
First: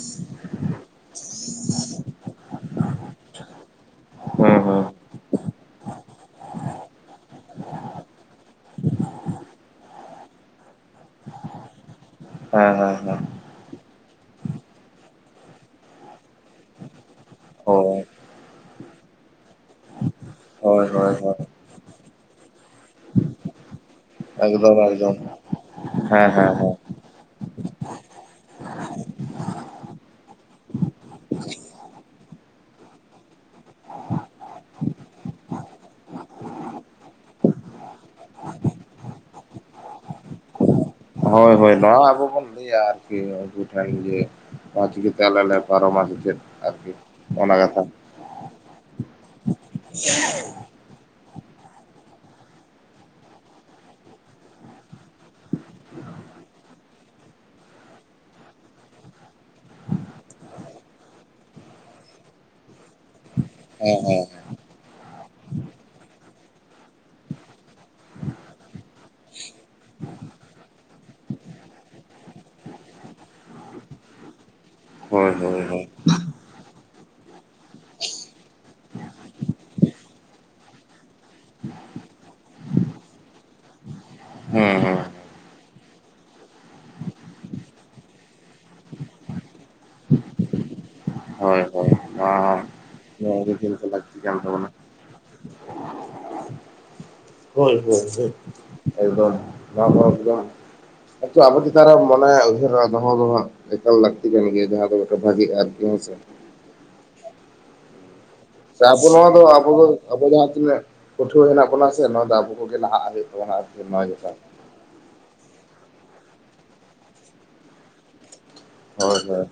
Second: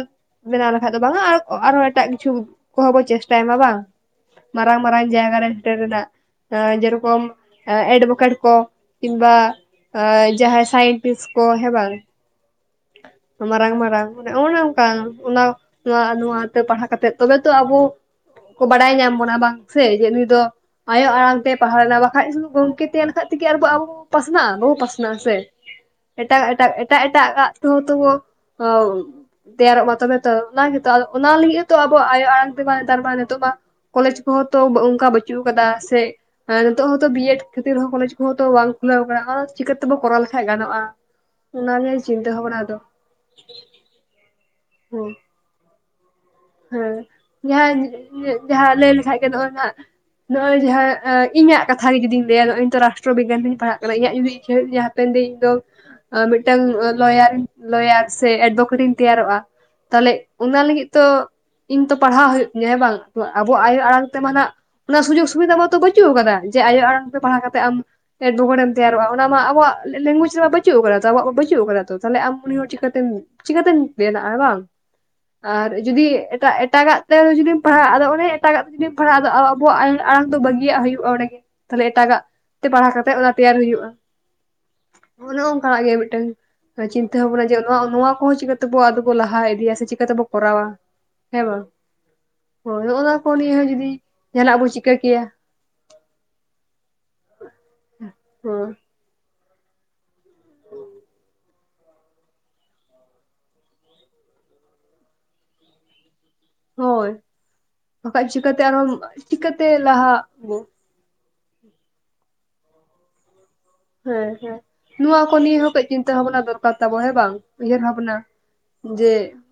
ᱵᱮᱱᱟᱣ ᱞᱮᱠᱷᱟᱡ ᱫᱚ ᱵᱟᱝᱼᱟ, ᱟᱨ‌ ᱚ ᱟᱨᱦᱚᱸ ᱮᱴᱟᱜ ᱠᱤᱪᱷᱩ ᱠᱚᱦᱚᱸ ᱵᱚ ᱪᱮᱥᱴᱟᱭ ᱢᱟ ᱵᱟᱝ᱾ ᱦᱩᱸ ᱢᱟᱨᱟᱝ‌ ᱦᱩᱸ ᱢᱟᱨᱟᱝ ᱡᱟᱭᱜᱟ ᱥᱮᱴᱮᱨ ᱨᱮᱱᱟᱜ᱾ ᱮᱸ ᱡᱮᱭ ᱨᱚᱠᱚᱢ ᱮᱰᱵᱚᱠᱮᱴ ᱠᱚ ᱠᱤᱝᱵᱟᱼᱼ ᱟᱸ ᱡᱟᱦᱟᱸᱭ ᱥᱟᱭᱮᱱᱴᱤᱥ ᱠᱚ ᱦᱮᱸ ᱵᱟᱝ᱾ ᱦᱮᱸ ᱦᱮᱸ ᱦᱮᱸ᱾ ᱢᱟᱨᱟᱝ ᱢᱟᱨᱟᱝ ᱚᱱᱮ ᱚᱱᱠᱟ ᱚᱱᱟ ᱱᱚᱶᱟ ᱱᱚᱣᱟ ᱛᱮ ᱯᱟᱲᱦᱟᱣ ᱠᱟᱛᱮᱜ ᱛᱚᱵᱮ ᱛᱚ ᱚ ᱟᱵᱳᱼᱼ ᱠᱚ ᱵᱟᱲᱟᱭ ᱧᱟᱢ ᱵᱚᱱᱟ ᱵᱟᱝ ᱥᱮ ᱡᱮ ᱱᱩᱭ ᱫᱚᱼᱼ ᱦᱳᱭ ᱟᱭᱳ ᱦᱳᱭ ᱦᱳᱭ ᱟᱲᱟᱝ ᱛᱮᱭ ᱯᱟᱲᱟᱣ ᱮᱱᱟ ᱵᱟᱠᱷᱟᱡ ᱥᱩᱫᱩ ᱜᱚᱝᱠᱮ ᱛᱮᱦᱮᱱ ᱠᱷᱟᱡ ᱛᱤᱜᱤ ᱟᱨ ᱵᱚ ᱟᱵᱚᱼᱼ ᱯᱟᱥᱱᱟᱜ-ᱟ᱾ ᱥᱮ ᱵᱟᱵᱩ ᱮᱠᱫᱚᱢ ᱮᱠᱫᱚᱢ ᱯᱟᱥᱱᱟᱜ-ᱟ ᱥᱮ᱾ ᱦᱮᱸ ᱮᱴᱟᱜ ᱦᱮᱸ ᱦᱮᱸ᱾ ᱮᱴᱟᱜ ᱮᱴᱟᱜ ᱟᱜ ᱛᱮᱦᱚᱸ ᱛᱚ ᱵᱚ ᱚᱣᱵᱼᱼ ᱛᱮᱭᱟᱨᱚᱜ ᱢᱟ ᱛᱚᱵᱮ ᱛᱚ ᱚᱱᱟ ᱜᱮᱛᱚ ᱚᱱᱟ ᱞᱟᱹᱜᱤᱫ ᱦᱚᱸ ᱛᱚ ᱟᱵᱚ ᱟᱭᱳ ᱟᱲᱟᱝ ᱛᱮᱢᱟ ᱱᱮᱛᱟᱨ ᱢᱟ ᱱᱤᱛᱚᱜ ᱢᱟᱼᱼ ᱠᱚᱞᱮᱪ ᱠᱚᱦᱚᱸ ᱛᱚ ᱵᱚ ᱚᱝᱠᱟ ᱵᱟᱹᱪᱩᱜ ᱟᱠᱟᱫᱟ ᱥᱮᱼᱼ ᱟᱨ ᱱᱤᱛᱚᱜ ᱦᱚᱸ ᱛᱚ ᱵᱤᱭᱮᱰ ᱠᱷᱟᱹᱛᱤᱨ ᱠᱚᱞᱮᱡᱽ ᱠᱚᱦᱚᱸ ᱛᱚ ᱵᱟᱝ ᱠᱷᱩᱞᱟᱹᱣ ᱠᱟᱱᱟ, ᱪᱤᱠᱟᱹ ᱛᱮᱵᱚ ᱠᱚᱨᱟᱣ ᱞᱮᱠᱷᱟᱡ ᱜᱟᱱᱚᱜ-ᱟ᱾ ᱦᱳᱭ ᱦᱳᱭ ᱱᱚᱣᱟ ᱟᱵᱳ ᱵᱚᱱ ᱞᱟᱹᱭᱟ ᱟᱨ ᱠᱤ ᱟᱹᱵᱩ ᱼᱼ ᱛᱟᱦᱮᱱ ᱜᱮ ᱛᱚ ᱪᱤᱠᱟ‌ᱹ ᱦᱮᱸ ᱛᱮ ᱟᱞᱮ ‌ᱞᱮ ᱯᱟᱨᱚᱢᱟ ᱥᱮᱪᱮᱫ᱾ ᱦᱮᱸ ᱡᱟᱦᱟᱸᱭ ᱮ ᱡᱟᱦᱟᱸ ᱞᱟᱹᱭ ᱞᱮᱠᱷᱟᱡ ᱜᱮ ᱱᱚᱜ-ᱚᱭ ᱱᱟᱦᱟᱸᱜ ᱱᱚᱜ-ᱚᱭ ᱡᱟᱦᱟᱸᱼᱼ ᱟ‌ ᱤᱧᱟᱜ ᱠᱟᱛᱷᱟ ᱜᱮ ᱡᱩᱫᱤᱧ ᱞᱟᱹᱭᱟ ᱱᱚᱜ-ᱚᱭ ᱨᱟᱥᱴᱨᱚ ᱵᱤᱜᱽᱜᱟᱱ ᱛᱤᱧ ᱯᱟᱲᱦᱟᱜ ᱠᱟᱱᱟ᱾ ᱤᱧᱟᱜ ᱡᱩᱫᱤ‌ ᱤᱪᱪᱷᱟᱸ ᱦᱩᱭᱩᱜ ᱛᱤᱧᱟ ᱾ ᱦᱟᱯᱮᱱ ᱫᱟᱹᱧ ᱤᱧ ᱫᱚ ᱚ ᱢᱤᱫᱴᱟᱝ ᱚ ᱼᱼ ᱞᱚᱭᱟᱨᱤᱧ ᱞᱚᱭᱟᱨ ᱥᱮ ᱮᱰᱵᱚᱠᱮᱴ ᱤᱧ ᱛᱮᱭᱟᱨᱚᱜ-ᱟ ᱛᱟᱦᱞᱮ ᱚᱱᱟ ᱞᱤᱹᱜᱤᱫ ᱛᱚᱼᱼ ᱤᱧ ᱛᱚ ᱯᱟᱲᱦᱟᱣ ᱦᱩᱭᱩᱜ ᱛᱤᱧᱟ ᱦᱮᱸ ᱵᱟᱝ ᱟᱵᱚ ᱣᱟᱜ ᱟᱭᱳ ᱦᱮᱸ ᱟᱲᱟᱝ ᱦᱮᱸ ᱛᱮᱢᱟ ᱱᱟᱦᱟᱸᱜᱼᱼ ᱚᱱᱟ ᱥᱩᱡᱳᱜᱽ ᱥᱩᱵᱤᱫᱟ ᱢᱟᱛᱚ ᱵᱟᱹᱪᱩᱜ ᱟᱠᱟᱫᱟ ᱡᱮ ᱟᱭᱳ ᱟᱲᱟᱝ ᱛᱮ ᱯᱟᱲᱦᱟᱣ ᱠᱟᱛᱮᱜ ᱟᱢᱼᱼ ᱮᱰᱵᱚᱠᱮᱴ ᱮᱢ‌ ᱛᱮᱭᱟᱨᱚᱜ-ᱟ᱾ ᱚᱱᱟ ᱢᱟ ᱟᱵᱚ ᱣᱟᱜ ᱞᱮᱝᱜᱽᱣᱮᱪ ᱨᱮᱢᱟ ᱵᱟᱹᱪᱩᱜ ᱠᱟᱫᱟ᱾ ᱛᱚ ᱟᱵᱚᱣᱟᱜ ᱢᱟ ᱵᱟᱹᱪᱩᱜ ᱟᱠᱟᱫᱟ ᱛᱚ ᱛᱟᱦᱚᱞᱮ ᱟᱢ ᱩᱱᱤ ᱦᱚᱲ ᱪᱤᱠᱟᱹ ᱛᱮᱢ ᱪᱤᱠᱟᱹ ᱛᱮᱭ ᱵᱮᱱᱟᱜ-ᱟᱭ ᱵᱟᱝ᱾ ᱦᱳᱭ ᱦᱳᱭ ᱟᱨ ᱦᱳᱭ ᱡᱩᱫᱤ ᱮᱴᱟᱜ ᱮᱴᱟᱜᱟᱜ ᱛᱮ ᱡᱩᱫᱤ ᱯᱟᱲᱦᱟᱜ ᱟᱫᱚ ᱚᱱᱮ ᱮᱴᱟᱜ ᱛᱮ ᱡᱩᱫᱤᱢ ᱯᱟᱲᱦᱟᱜᱼᱟ᱾ ᱟᱫᱚ ᱟᱵᱚᱣᱟᱜ ᱟᱲᱟᱝ ᱫᱚ ᱵᱟᱹᱜᱤᱭᱟᱜ ᱦᱩᱭᱩᱜᱼᱟ᱾ ᱚᱸᱰᱮᱜᱮ ᱛᱟᱦᱚᱞᱮ ᱮᱴᱟᱜᱟᱜ ᱯᱟᱲᱦᱟᱣ ᱠᱟᱛᱮᱫ ᱚᱱᱟ ᱛᱮᱭᱟᱨ ᱦᱩᱭᱩᱜᱼᱟ ᱦᱮᱸ ᱦᱮᱸ ᱦᱟᱜ ᱜᱮ ᱢᱤᱫᱴᱟᱝ ᱪᱤᱱᱛᱟᱹ ᱵᱷᱟᱵᱱᱟ ᱡᱮ ᱱᱚᱣᱟ ᱱᱚᱣᱟ ᱠᱚᱦᱚᱸ ᱪᱤᱠᱟᱹᱛᱮᱵᱚ ᱟᱫᱚ ᱵᱚ ᱞᱟᱦᱟ ᱤᱫᱤᱭᱟ? ᱪᱤᱠᱟᱹ ᱛᱮᱵᱚ ᱠᱚᱨᱟᱣᱟ? ᱦᱮᱸ ᱦᱳᱭ ᱵᱟᱝ ᱦᱳᱭ ᱱᱚᱣᱟ ᱦᱚᱸ ᱦᱳᱭ ᱱᱚᱜ-ᱱᱟ ᱠᱚ ᱱᱚᱣᱟ ᱜᱮ ᱱᱤᱭᱟᱹ ᱦᱚᱸ ᱪᱤᱱᱛᱟᱹ ᱡᱩᱫᱤ ᱞᱟᱹᱠᱛᱤ ᱠᱟᱱ ᱡᱟᱦᱟᱱᱟᱜ ᱵᱚ ᱛᱟᱵᱚᱱᱟ ᱪᱤᱠᱟᱹ ᱠᱮᱭᱟ (unintelligible) ᱦᱳᱭ ᱦᱳᱭ ᱦᱳᱭ ᱮᱫᱚᱢ ᱵᱟᱝ (unintelligible) ᱫᱚᱢ ᱟᱪᱪᱷᱟ ᱟᱵᱚ ᱪᱮᱛᱟᱱ ᱨᱮ ᱢᱚᱱᱮ ᱩᱭᱦᱟᱹᱨ ᱫᱚᱦᱚ ᱫᱚ ᱦᱟᱸᱜ ᱮᱠᱟᱞ ᱞᱟᱹᱠᱛᱤ ᱠᱟᱱ ᱜᱮᱭᱟ ᱡᱟᱦᱟᱸ ᱫᱚ ᱢᱮᱫᱴᱮᱱ ᱵᱷᱟᱜᱤ ᱟᱨ ᱦᱮᱸᱥᱮ ᱾ ᱦᱳᱭ ᱵᱟᱠᱷᱟᱡ ᱪᱤᱠᱟᱹᱛᱮ ᱥᱮ ᱟᱨᱦᱚᱸ ᱟᱵᱚ ᱪᱤᱠᱟᱛᱮ ᱞᱟᱦᱟᱜ ᱟᱵᱚ? ᱯᱟᱹᱴᱷᱩᱭᱟᱹ ᱦᱮᱱᱟᱜ ᱵᱚᱱᱟ ᱥᱮ ᱱᱚᱣᱟ ᱫᱚ ᱟᱵᱚ ᱠᱚᱜᱮ ᱞᱟᱦᱟᱜ ᱦᱩᱭᱩᱜ ᱛᱟᱵᱚᱱᱟ ᱟᱨ ᱦᱮᱸ ᱦᱮᱸ ᱱᱚᱣᱟ ᱠᱚ ᱱᱤᱭᱟᱹ ᱦᱚᱸ ᱠᱟᱹᱡ ᱪᱤᱱᱛᱟᱹ ᱵᱷᱟᱵᱱᱟ ᱫᱚᱨᱠᱟᱨ ᱛᱟᱵᱚ ᱦᱮᱸ ᱵᱟᱝ ᱩᱭᱦᱟᱹᱨ ᱵᱷᱟᱵᱱᱟ? ᱡᱮ ᱪᱮᱛᱟᱱ ᱦᱳᱭ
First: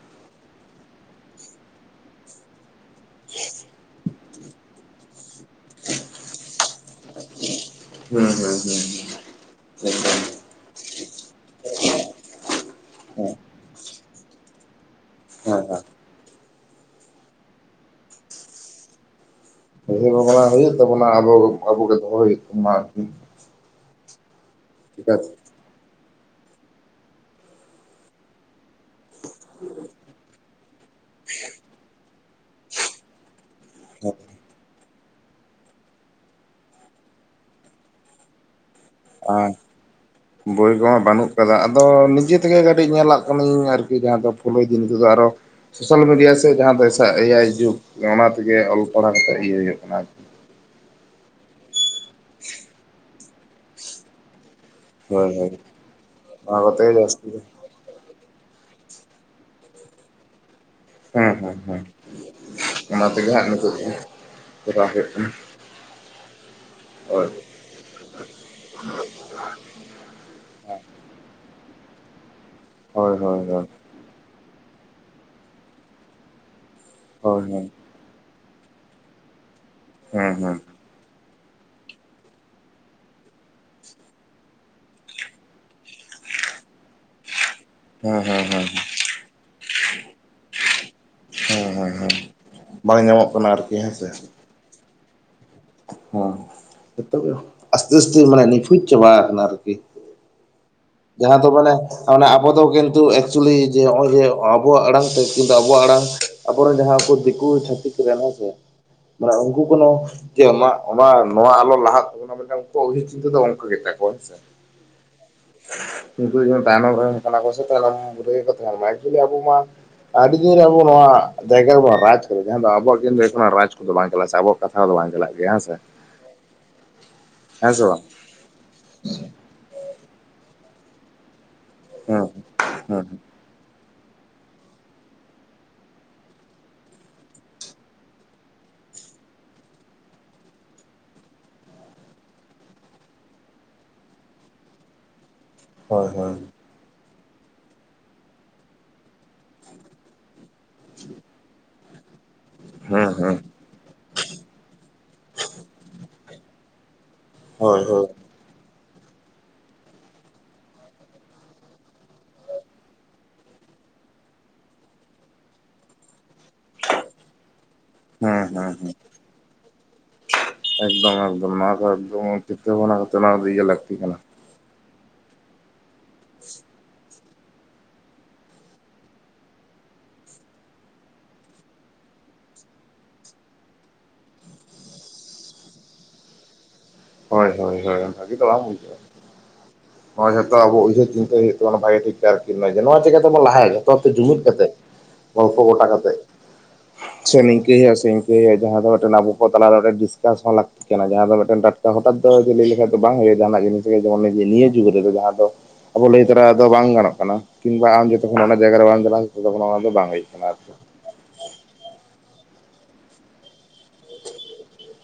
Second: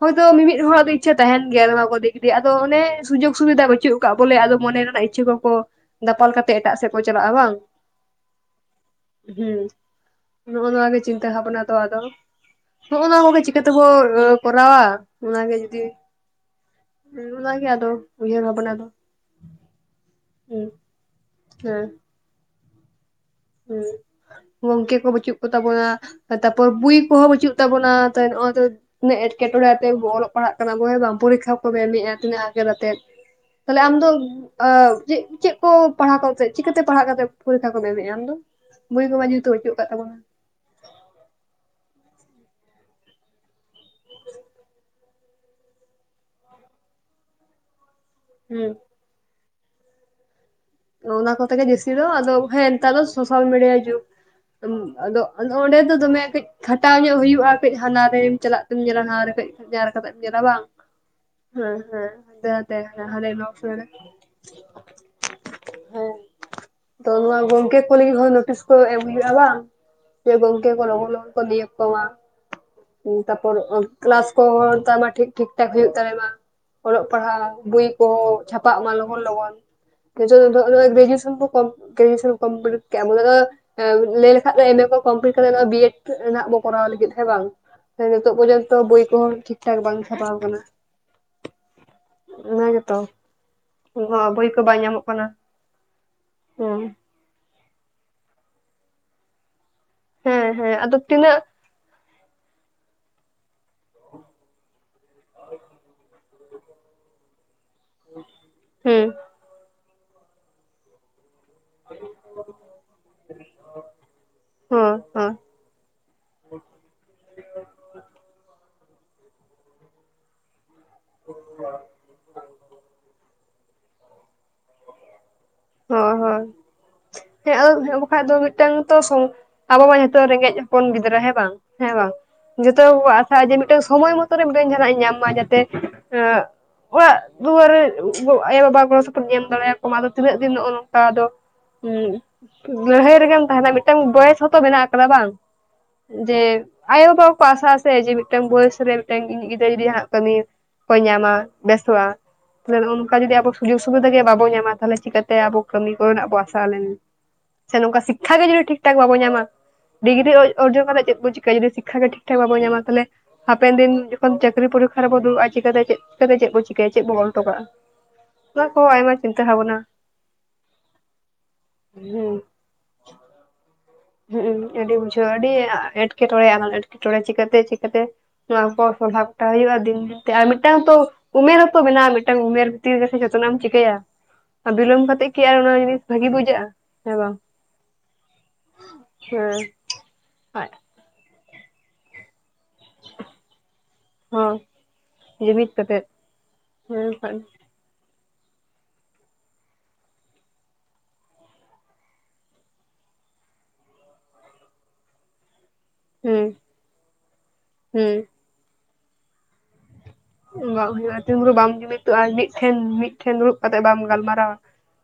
ᱦᱚᱭᱛᱳ ᱢᱤᱢᱤᱫ ᱦᱚᱲᱟᱜ ᱫᱚ ᱤᱪᱪᱷᱟᱹ ᱛᱟᱦᱮᱱ ᱜᱮᱭᱟ ᱚᱱᱟ ᱠᱚ ᱫᱤᱠ ᱫᱤᱭᱮ ᱟᱫᱚ ᱚᱱᱮ ᱥᱩᱡᱳᱜᱽ ᱥᱩᱵᱤᱫᱷᱟ ᱵᱟᱹᱪᱩᱜ ᱠᱟᱜ ᱵᱚᱞᱮ ᱟᱫᱚ ᱢᱚᱱᱮ ᱨᱮᱱᱟᱜ ᱤᱪᱪᱷᱟᱹ ᱠᱚᱠᱚ ᱫᱟᱯᱟᱞ ᱠᱟᱛᱮᱜ ᱮᱴᱟᱜ ᱥᱮᱫ ᱠᱚ ᱪᱟᱞᱟᱜ-ᱟ ᱵᱟᱝ? ᱦᱩᱸ ᱦᱩᱸ ᱦᱩᱸ ᱦᱩᱸ ᱾ ᱦᱩᱸ ᱾ ᱱᱚᱜ-ᱱᱚᱣᱟ ᱜᱮ ᱪᱤᱱᱛᱟᱹ ᱵᱷᱟᱵᱱᱟ ᱫᱚ ᱟᱫᱚ ᱱᱚᱜ-ᱱᱟ ᱠᱚᱜᱮ ᱪᱤᱠᱟᱹ ᱛᱮᱵᱚ ᱠᱚᱨᱟᱣᱟ? ᱚᱱᱟᱜᱮ ᱡᱩᱫᱤ, ᱚᱱᱟᱜᱮ ᱟᱫᱚ ᱩᱦᱟᱹᱨ ᱜᱷᱟᱵᱱᱟ ᱫᱚ ᱾ ᱩᱭᱦᱟᱹᱨ ᱵᱷᱟᱵᱽᱱᱟ ᱦᱩᱭᱩᱜ ᱛᱟᱵᱚᱱᱟ ᱟᱵᱚ ᱟᱵᱚ ᱜᱮ ᱫᱚᱦᱚ ᱦᱩᱭᱩᱜ ᱛᱟᱵᱚᱱᱟ ᱟᱨᱠᱤ ᱾ ᱦᱩ ᱜᱚᱝᱠᱮ ᱠᱚ ᱵᱟᱹᱪᱩᱜ ᱠᱚ ᱛᱟᱵᱚᱱᱟ ᱛᱟᱯᱚᱨ ᱵᱩᱭ ᱠᱚᱦᱚᱸ ᱵᱟᱹᱪᱩᱜ ᱛᱟᱵᱚᱱᱟ ᱛᱚ ᱱᱚᱜ-ᱚᱭ ᱛᱚ ᱛᱤᱱᱟᱹᱜ ᱮᱴᱠᱮᱴᱚᱬᱮ ᱟᱛᱮ ᱵᱚ ᱚᱞᱚᱜ ᱯᱟᱲᱦᱟᱜ ᱠᱟᱱᱟ ᱵᱚᱱ ᱦᱮᱸ ᱵᱟᱝ ᱯᱚᱨᱤᱠᱷᱟ ᱠᱚ ᱮᱢᱮᱜ-ᱟ ᱛᱤᱱᱟᱹᱜ ᱟᱜᱮᱨ ᱟᱛᱮᱜ ᱾ ᱛᱟᱦᱚᱞᱮ ᱟᱢ ᱫᱚ ᱮᱸ ᱪᱮᱫ ᱪᱮᱫ ᱠᱚ ᱯᱟᱲᱦᱟᱣ ᱠᱟᱛᱮᱫ ᱪᱤᱠᱟᱹᱛᱮ ᱯᱟᱲᱦᱟᱜ ᱠᱟᱛᱮ ᱯᱚᱨᱤᱠᱷᱟ ᱠᱚᱢ ᱮᱢᱮᱜ-ᱟ ᱟᱢ ᱫᱚ? ᱵᱳᱭ ᱠᱚᱢᱟ ᱡᱮᱦᱮᱛᱩ ᱟᱨ ᱵᱟᱪᱩᱜ ᱠᱟᱜ ᱛᱟᱵᱚᱱᱟ ᱾ ᱵᱳᱭ ᱠᱚᱢᱟ ᱵᱟᱹᱱᱩᱜ ᱠᱟᱫᱟ ᱟᱫᱚ ᱱᱤᱡᱮ ᱛᱮᱜᱮ ᱠᱟᱹᱴᱤᱡ ᱧᱮᱞᱟᱜ ᱠᱟᱹᱱᱟᱹᱧ ᱟᱨᱠᱤ ᱡᱟᱦᱟᱸ ᱫᱚ ᱯᱷᱩᱞᱳᱭ ᱫᱤᱧ ᱱᱤᱛᱚᱜ ᱫᱚ ᱟᱨᱚ ᱥᱳᱥᱟᱞ ᱢᱤᱰᱤᱭᱟ ᱥᱮ ᱡᱟᱦᱟᱸ ᱫᱚ ᱮᱫ ᱮᱟᱭ ᱡᱩᱜᱽ ᱚᱱᱟ ᱛᱮᱜᱮ ᱦᱮᱸ ᱚᱞ ᱯᱟᱲᱦᱟᱣ ᱠᱟᱛᱮᱫ ᱤᱭᱟᱹ ᱦᱩᱭᱩᱜ ᱠᱟᱱᱟ ᱟᱨᱠᱤ ᱾ ᱚᱱᱟ ᱠᱚᱛᱮ ᱜᱮ ᱡᱟᱹᱥᱛᱤ ᱫᱚ ᱟᱫᱚ ᱦᱮᱸ ᱱᱮᱛᱟᱨ ᱫᱚ ᱥᱳᱥᱟᱞ ᱢᱤᱰᱤᱭᱟ ᱡᱩᱜᱽ ᱾ ᱟᱫᱚ ᱦᱳᱭ ᱦᱳᱭ ᱟᱫᱚ ᱚᱸᱰᱮ ᱫᱚ ᱫᱚᱢᱮ ᱠᱟᱹᱡ ᱚᱱᱟ ᱠᱚᱛᱮ ᱠᱷᱟᱴᱟᱣ ᱜᱮ ᱧᱚᱜ ᱡᱟᱹᱥᱛᱤ ᱫᱚ ᱦᱩᱭᱩᱜ-ᱟ ᱾ ᱠᱟᱹᱡ ᱦᱟᱱᱟ ᱨᱮᱢ ᱪᱟᱞᱟᱜ ᱛᱮᱢ ᱧᱮᱞᱟ ᱱᱚᱣᱟ ᱨᱮ ᱠᱟᱹᱡ ᱡᱟᱨ ᱠᱟᱛᱮᱢ ᱧᱮᱞᱟ ᱵᱟᱝ? ᱦᱮᱸ ᱦᱮᱸ ᱡᱟᱦᱟ ᱚᱱᱟ ᱛᱮᱜᱮ ᱦᱟᱸᱜ ᱛᱮ ᱱᱤᱛᱚᱜ ᱫᱚ (unintelligible) ᱠᱚᱨᱟᱣ ᱦᱩᱭᱩᱜ ᱠᱟᱱᱟ ᱾ ᱛᱚ ᱱᱚᱣᱟ ᱜᱚᱝᱠᱮ ᱚᱠᱚ ᱞᱟᱹᱜᱤᱫ ᱦᱚᱸ ᱱᱳᱴᱤᱥ ᱠᱚ ᱮᱢ ᱦᱩᱭᱩᱜ-ᱟ ᱵᱟᱝ, ᱡᱮ ᱜᱚᱝᱠᱮ ᱠᱚ ᱞᱚᱜᱚᱱ ᱞᱚᱜᱚᱱ ᱠᱚ ᱱᱤᱭᱳᱜᱽ ᱠᱚᱢᱟ ᱾ ᱦᱳᱭ ᱦᱳᱭ ᱛᱟᱯᱚᱨ ᱦᱳᱭ ᱠᱞᱟᱥ ᱠᱚᱦᱚᱸ (unintelligible) ᱴᱷᱤᱠ ᱴᱷᱤᱠ ᱴᱷᱟᱠ ᱦᱩᱭᱩᱜ ᱛᱟᱞᱮ ᱢᱟ ᱾ ᱚᱞᱚᱜ ᱦᱳᱭ ᱦᱳᱭ ᱯᱟᱲᱦᱟᱜ ᱦᱮᱸ ᱵᱳᱭ ᱠᱚᱦᱚᱸ ᱪᱷᱟᱯᱟᱜ ᱢᱟ ᱞᱚᱜᱚᱱ ᱞᱚᱜᱚᱱ, (unintelligible) ᱡᱚᱱ ᱦᱮᱸ ᱱᱚᱜ-ᱚ ᱱᱚᱣᱟ ᱜᱨᱮᱡᱩᱣᱮᱥᱚᱱ ᱠᱚ ᱠᱚᱢᱯᱤ ᱜᱨᱮᱡᱩᱣᱮᱥᱚᱱ ᱠᱚᱢᱯᱞᱤᱴ ᱠᱮᱜ-ᱟ ᱵᱚ ᱟᱫᱚ ᱞᱟᱹᱭ ᱞᱮᱠᱷᱟᱡ ᱫᱚ ᱮᱢ ᱮ ᱠᱚᱢᱯᱞᱤᱴ ᱠᱟᱛᱮᱫ ᱫᱚ ᱵᱤᱭᱮᱰ ᱨᱮᱱᱟᱜ ᱵᱚ ᱠᱚᱨᱟᱣ ᱞᱟᱹᱜᱤᱫ ᱦᱮ ᱵᱟᱝ? ᱦᱮᱸ ᱱᱤᱛᱚᱜ ᱦᱮᱸ ᱦᱮᱸ ᱯᱚᱨᱡᱚᱱᱛᱚ ᱵᱳᱭ ᱠᱚᱦᱚᱸ ᱴᱷᱤᱠ ᱴᱷᱟᱠ ᱵᱟᱝ ᱪᱷᱟᱯᱟᱣ ᱠᱟᱱᱟ ᱦᱮᱸ ᱦᱮᱸ ᱦᱮᱸ ᱾ ᱚᱱᱟ ᱜᱮᱛᱚ ᱵᱟᱝ ᱧᱟᱢᱚᱜ ᱠᱟᱱᱟ ᱟᱨᱠᱤ ᱦᱮᱸᱥᱮ ᱱᱚᱣᱟ ᱵᱳᱭ ᱠᱚ ᱵᱟᱭ ᱧᱟᱢᱚᱜ ᱠᱟᱱᱟ ᱾ ᱦᱮᱸ ᱛᱚᱵᱮ ᱟᱥᱛᱮ ᱟᱥᱛᱮ ᱢᱟᱱᱮ ᱱᱤᱯᱷᱩᱸᱡ ᱪᱟᱵᱟ ᱠᱟᱱᱟ ᱟᱨᱠᱤ ᱾ ᱦᱮᱸ ᱦᱮᱸ ᱟᱫᱚ ᱛᱤᱱᱟᱹᱜ ᱡᱟᱦᱟᱸ ᱫᱚ ᱢᱟᱱᱮ ᱢᱟᱱᱮ ᱟᱵᱚ ᱫᱚ ᱠᱤᱱᱛᱩ ᱮᱠᱪᱩᱭᱮᱞᱤ ᱡᱮ ᱱᱚᱜ-ᱚᱭ ᱡᱮ ᱟᱵᱚᱣᱟᱜ ᱟᱲᱟᱝ ᱥᱮ ᱠᱤᱱᱛᱩ ᱟᱵᱚᱣᱟᱜ ᱟᱲᱟᱝ ᱟᱵᱚᱨᱮᱱ ᱡᱟᱦᱟᱸ ᱩᱱᱠᱩ ᱫᱤᱠᱩ ᱪᱷᱟᱹᱛᱤᱠ ᱦᱮᱸᱥᱮ ᱦᱮᱸ ᱢᱟᱱᱮ ᱩᱱᱠᱩ ᱠᱷᱚᱱ ᱦᱚ ᱡᱮ ᱟᱢᱟᱜ ᱚᱱᱟ ᱱᱚᱣᱟ ᱟᱞᱚ ᱞᱟᱦᱟᱜ ᱛᱟᱵᱚ ᱢᱟ ᱢᱮᱱᱠᱷᱟᱱ ᱩᱱᱠᱩᱣᱟ ᱩᱭᱦᱟᱹᱨ ᱪᱤᱱᱛᱟᱹ ᱫᱚ ᱚᱱᱠᱟ ᱜᱮ ᱛᱟᱠᱚᱣᱟ ᱦᱮᱸᱥᱮ ᱾ ᱦᱩᱸ ᱦᱩᱸ ᱾ ᱩᱱᱠᱩ ᱠᱚ ᱡᱮᱢᱚᱱ ᱛᱟᱭᱱᱚᱢ ᱨᱮᱱ ᱠᱟᱱᱟ ᱠᱚ ᱥᱮ ᱛᱟᱭᱱᱚᱢ ᱨᱮᱜᱮ ᱠᱚ ᱛᱟᱦᱮᱱ ᱢᱟ ᱮᱠᱪᱩᱣᱮᱞᱤ ᱟᱵᱚ ᱢᱟ ᱟᱹᱰᱤ ᱫᱤᱱ ᱨᱮ ᱟᱵᱚ ᱱᱚᱣᱟ ᱡᱟᱭᱜᱟ ᱨᱮᱵᱚ ᱨᱟᱡᱽ ᱠᱚᱨᱮ ᱡᱟᱦᱟᱸ ᱫᱚ ᱟᱵᱚᱣᱟᱜ ᱠᱤᱱ ᱨᱟᱡᱽ ᱠᱚᱫᱚ ᱵᱟᱝ ᱪᱟᱞᱟᱜ ᱥᱮ ᱟᱵᱚᱣᱟᱜ ᱠᱟᱛᱷᱟ ᱫᱚ ᱵᱟᱝ ᱪᱟᱞᱟᱜ ᱜᱮᱭᱟ ᱦᱮᱸ ᱥᱮ ᱾ ᱦᱚᱸ ᱦᱚᱸ, ᱦᱮᱸ ᱟᱫᱚ ᱦᱮᱸ ᱵᱟᱝ ᱵᱟᱠᱷᱟᱡ ᱫᱚ ᱢᱤᱫᱴᱟᱝ ᱛᱚ ᱥᱚᱝ ᱟᱵᱚ ᱢᱟ ᱡᱷᱚᱛᱚ ᱨᱮᱸᱜᱮᱡ ᱦᱚᱯᱚᱱ ᱜᱤᱫᱽᱨᱟᱹ ᱦᱮᱸ ᱵᱟᱝ ᱦᱮᱸ ᱵᱟᱝ, ᱦᱩᱸ ᱡᱚᱛᱚ ᱦᱩᱸ ᱠᱚᱠᱚ ᱟᱥᱟᱜᱼᱟ ᱡᱮ ᱴᱮᱝ ᱥᱚᱢᱚᱭ ᱢᱚᱛᱚᱮ ᱢᱤᱫᱴᱮᱝ ᱡᱟᱦᱟᱱᱟᱜ ᱤᱧ ᱧᱟᱢ ᱢᱟ ᱡᱟᱛᱮ ᱮᱸ ᱚᱲᱟᱜ ᱫᱩᱣᱟᱹᱨ ᱟᱭᱳᱼᱵᱟᱵᱟ ᱜᱚᱲᱚ ᱥᱚᱯᱚᱦᱚᱫ ᱤᱧ ᱮᱢ ᱫᱟᱲᱮᱭᱟᱠᱚ ᱢᱟ, ᱟᱫᱚ ᱛᱤᱱᱟᱹᱜ ᱫᱤᱱ ᱱᱚᱜᱼᱚ ᱱᱚᱝᱠᱟ ᱟᱫᱚ ᱦ ᱞᱟᱹᱲᱦᱟᱹᱭ ᱨᱮᱜᱮᱢ ᱛᱟᱦᱮᱱᱟ ᱢᱤᱫᱴᱟᱝ ᱵᱚᱭᱮᱥ ᱦᱚᱸᱛᱚ ᱢᱮᱱᱟᱜ ᱟᱠᱟᱫᱟ ᱵᱟᱝ᱾ ᱦᱳᱭ ᱦᱳᱭ ᱡᱮ ᱟᱭᱳ-ᱵᱟᱵᱟ ᱠᱚᱠᱚ ᱟᱥᱟᱜ ᱟ ᱥᱮ ᱡᱮ ᱢᱤᱫᱴᱟᱝ ᱵᱚᱭᱮᱥ ᱨᱮ ᱢᱤᱫᱴᱟᱝ ᱤᱧᱤᱡ ᱜᱤᱫᱽᱨᱟᱹ ᱡᱩᱫᱤ ᱡᱟᱦᱟᱱᱟᱜ ᱠᱟᱹᱢᱤ ᱠᱚᱭ ᱧᱟᱢᱟ ᱵᱮᱥᱚᱜᱼᱟ, ᱛᱟᱦᱞᱮ ᱱᱚᱜ-ᱚ ᱦᱩᱸ ᱱᱚᱝᱠᱟ ᱡᱩᱚᱫᱤ ᱦᱩᱸ ᱟᱵᱚ ᱥᱩᱡᱳᱜᱽ ᱥᱩᱵᱤᱫᱷᱟ ᱜᱮ ᱵᱟᱵᱚ ᱧᱟᱢᱟ ᱛᱟᱦᱟᱞᱮ ᱪᱤᱠᱟᱹᱛᱮ ᱟᱵᱚ ᱠᱟᱹᱢᱤ ᱠᱚᱨᱮᱱᱟᱜ ᱵᱚ ᱟᱥᱟ ᱞᱮᱱᱟ, ᱥᱮ ᱦᱳᱭ ᱱᱚᱝᱠᱟ ᱦᱳᱭ ᱥᱤᱠᱠᱷᱟ ᱜᱮ ᱡᱩᱫᱤ ᱴᱷᱤᱠ ᱴᱷᱟᱠ ᱵᱟᱵᱚ ᱧᱟᱢᱟ ᱰᱤᱜᱨᱤ ᱚᱨ-ᱚᱨᱡᱚᱱ ᱠᱟᱛᱮᱫ ᱪᱮᱫ ᱵᱚ ᱪᱤᱠᱟᱭ ᱡᱩᱫᱤ ᱥᱤᱠᱠᱷᱟ ᱜᱮ ᱴᱷᱤᱠ ᱴᱷᱟᱠ ᱵᱟᱵᱚᱱ ᱧᱟᱢᱟ ᱛᱟᱦᱚᱞᱮ ᱦᱟᱯᱮᱱ ᱫᱤᱱ ᱡᱚᱠᱷᱚᱱ ᱪᱟᱹᱠᱨᱤ ᱯᱚᱨᱤᱠᱠᱷᱟ ᱨᱮᱵᱚ ᱫᱩᱲᱩᱵᱼᱟ ᱪᱤᱠᱟᱛᱮ ᱪᱮᱫ ᱛᱮ ᱫᱮ ᱪᱮᱫ ᱵᱚ ᱪᱤᱠᱟᱹᱭᱟ ᱪᱮᱫ ᱵᱚᱱ ᱚᱞ ᱦᱚᱴᱚ ᱠᱟᱜᱼᱟ, ᱦᱩᱸ ᱚᱱᱟ ᱦᱩᱸ ᱠᱚ ᱦᱩᱸ ᱟᱭᱢᱟ ᱪᱤᱱᱛᱟᱹ ᱵᱷᱟᱵᱱᱟ ᱮᱠᱫᱚᱢ ᱮᱠᱫᱚᱢ, ᱱᱚᱣᱟ ᱫᱚ ᱮᱠᱫᱚᱢ ᱦᱩᱸ ᱪᱤᱱᱛᱟᱹ ᱵᱷᱟᱵᱱᱟ ᱠᱟᱛᱮ ᱚᱱᱟ ᱠᱚᱫᱚ ᱤᱭᱟᱹ ᱞᱟᱹᱠᱛᱤ ᱠᱟᱱᱟ᱾ ᱦᱩᱸᱜ-ᱩᱸ ᱟᱹᱰᱤ ᱵᱩᱡᱷᱟᱹᱣᱟ ᱟᱹᱰᱤ ᱮᱴᱠᱮᱴᱚᱬᱮ ᱟᱱᱟᱴ ᱮᱴᱠᱮᱴᱚᱬᱮ ᱪᱤᱠᱟᱛᱮ ᱪᱤᱠᱟᱹᱛᱮ ᱱᱚᱣᱟ ᱠᱚ ᱥᱚᱵᱷᱟᱜᱴᱟ ᱦᱩᱭᱩᱜᱼᱟ ᱫᱤᱱ ᱫᱤᱱᱛᱮ ᱟᱨ ᱢᱤᱫᱴᱟᱝ ᱦᱚᱛᱚ ᱩᱢᱮᱨ ᱦᱚᱸᱛᱚ ᱢᱮᱱᱟᱜᱼᱟ, ᱢᱤᱫᱴᱟᱝ ᱩᱢᱮᱨ ᱵᱷᱤᱛᱤᱨ ᱨᱤᱜᱤ ᱥᱮ ᱡᱚᱛᱚᱱᱟᱜ ᱮᱢ ᱪᱤᱠᱟᱹᱭᱟ᱾ ᱵᱤᱞᱚᱢ ᱠᱟᱛᱮᱜ ᱠᱤ ᱟᱨ ᱚᱱᱟ ᱡᱤᱱᱤᱥ ᱵᱷᱟᱜᱤ ᱵᱩᱡᱷᱟᱹᱜᱼᱟ ᱦᱮᱸ ᱵᱟᱝ ᱦᱳᱭ ᱦᱳᱭ ᱵᱷᱟᱹᱜᱤ ᱫᱚ ᱵᱟᱝ ᱵᱩ ᱦᱮᱸ ᱾ ᱱᱚᱣᱟ ᱡᱦᱚᱛᱚ ᱟᱵᱚ ᱩᱭᱷᱟᱹᱨ ᱪᱤᱱᱛᱟᱹ ᱦᱩᱭᱩᱜ ᱛᱟᱵᱚᱱᱟ ᱵᱷᱟᱜᱮ ᱴᱦᱤᱠ᱾ ᱛᱮ ᱟᱨᱤ, ᱱᱚᱣᱟ ᱪᱤᱠᱟᱹᱛᱮᱵᱚᱱ ᱞᱟᱦᱟᱭᱟ ᱡᱷᱚᱛᱚ ᱦᱚᱲᱛᱮ ᱡᱩᱢᱤᱫ ᱦᱚᱸ ᱠᱟᱛᱮᱜ ᱜᱚᱞᱯᱚ ᱡᱩᱢᱤᱫ ᱜᱚᱴᱟ ᱠᱟᱛᱮᱜ ᱠᱟᱛᱮᱫ ᱦᱮᱸ (inaudible) ᱥᱮ ᱱᱤᱝᱠᱟᱹ ᱦᱩᱭᱩᱜᱼᱟ ᱥᱮ ᱤᱝᱠᱟᱹ ᱦᱩᱭᱩᱜ-ᱟ ᱡᱟᱦᱟᱸ ᱫᱚ ᱢᱤᱫᱴᱮᱱ ᱟᱵᱚ ᱠᱚ ᱛᱟᱞᱟᱨᱮ ᱢᱤᱫᱴᱮᱱ ᱰᱤᱥᱠᱟᱥ ᱦᱚᱸ ᱞᱟᱹᱠ ᱛᱤᱜ ᱠᱟᱱᱟ, ᱡᱟᱦᱟᱸ ᱫᱚ ᱢᱤᱫᱴᱮᱱ ᱴᱟᱴᱠᱟ ᱦᱚᱴᱟᱛ ᱫᱚ ᱡᱮ ᱞᱟᱹᱭ ᱞᱮᱠᱷᱟᱡ ᱫᱚ ᱵᱟᱝ ᱦᱩᱭᱩᱜᱼᱟ ᱡᱟᱦᱟᱱᱟᱜ ᱡᱤᱱᱤᱥ ᱜᱮ ᱡᱮᱢᱚᱱ ᱱᱤᱭᱟᱹ ᱜᱤᱫᱽᱨᱟᱹ ᱫᱚ ᱡᱟᱦᱟᱸ ᱫᱚ, ᱟᱵᱚ ᱞᱟᱹᱭ ᱛᱚᱨᱟ ᱦᱩᱸ ᱫᱚ ᱵᱟᱝ ᱜᱟᱱᱚᱜ ᱠᱟᱱᱟ, ᱠᱤᱵᱟ ᱟᱢ ᱡᱚᱛᱚ ᱦᱩᱸ ᱚᱱᱟ ᱡᱟᱭᱜᱟ ᱨᱮ ᱵᱟᱝ ᱪᱟᱞᱟᱜᱼᱟ ᱛᱚᱛᱚᱠᱷᱚᱱ ᱚᱱᱟ ᱫᱚ ᱵᱟᱝ ᱦᱩᱭᱩᱜᱮᱡ ᱠᱟᱱᱟ᱾ ᱟᱨᱠᱤ ᱟᱜ (inaudible) ᱦᱩᱭᱩᱜᱼᱟ ᱛᱤᱱᱵᱦᱩᱨᱩ ᱵᱟᱢ ᱡᱩᱢᱤᱛᱚᱜᱼᱟ ᱢᱤᱫ ᱴᱷᱮᱱ ᱢᱤᱫ ᱴᱷᱮᱱ ᱫᱩᱲᱵ ᱠᱟᱛᱮᱜ ᱵᱟᱢ ᱜᱟᱞᱢᱟᱨᱟᱣᱟ᱾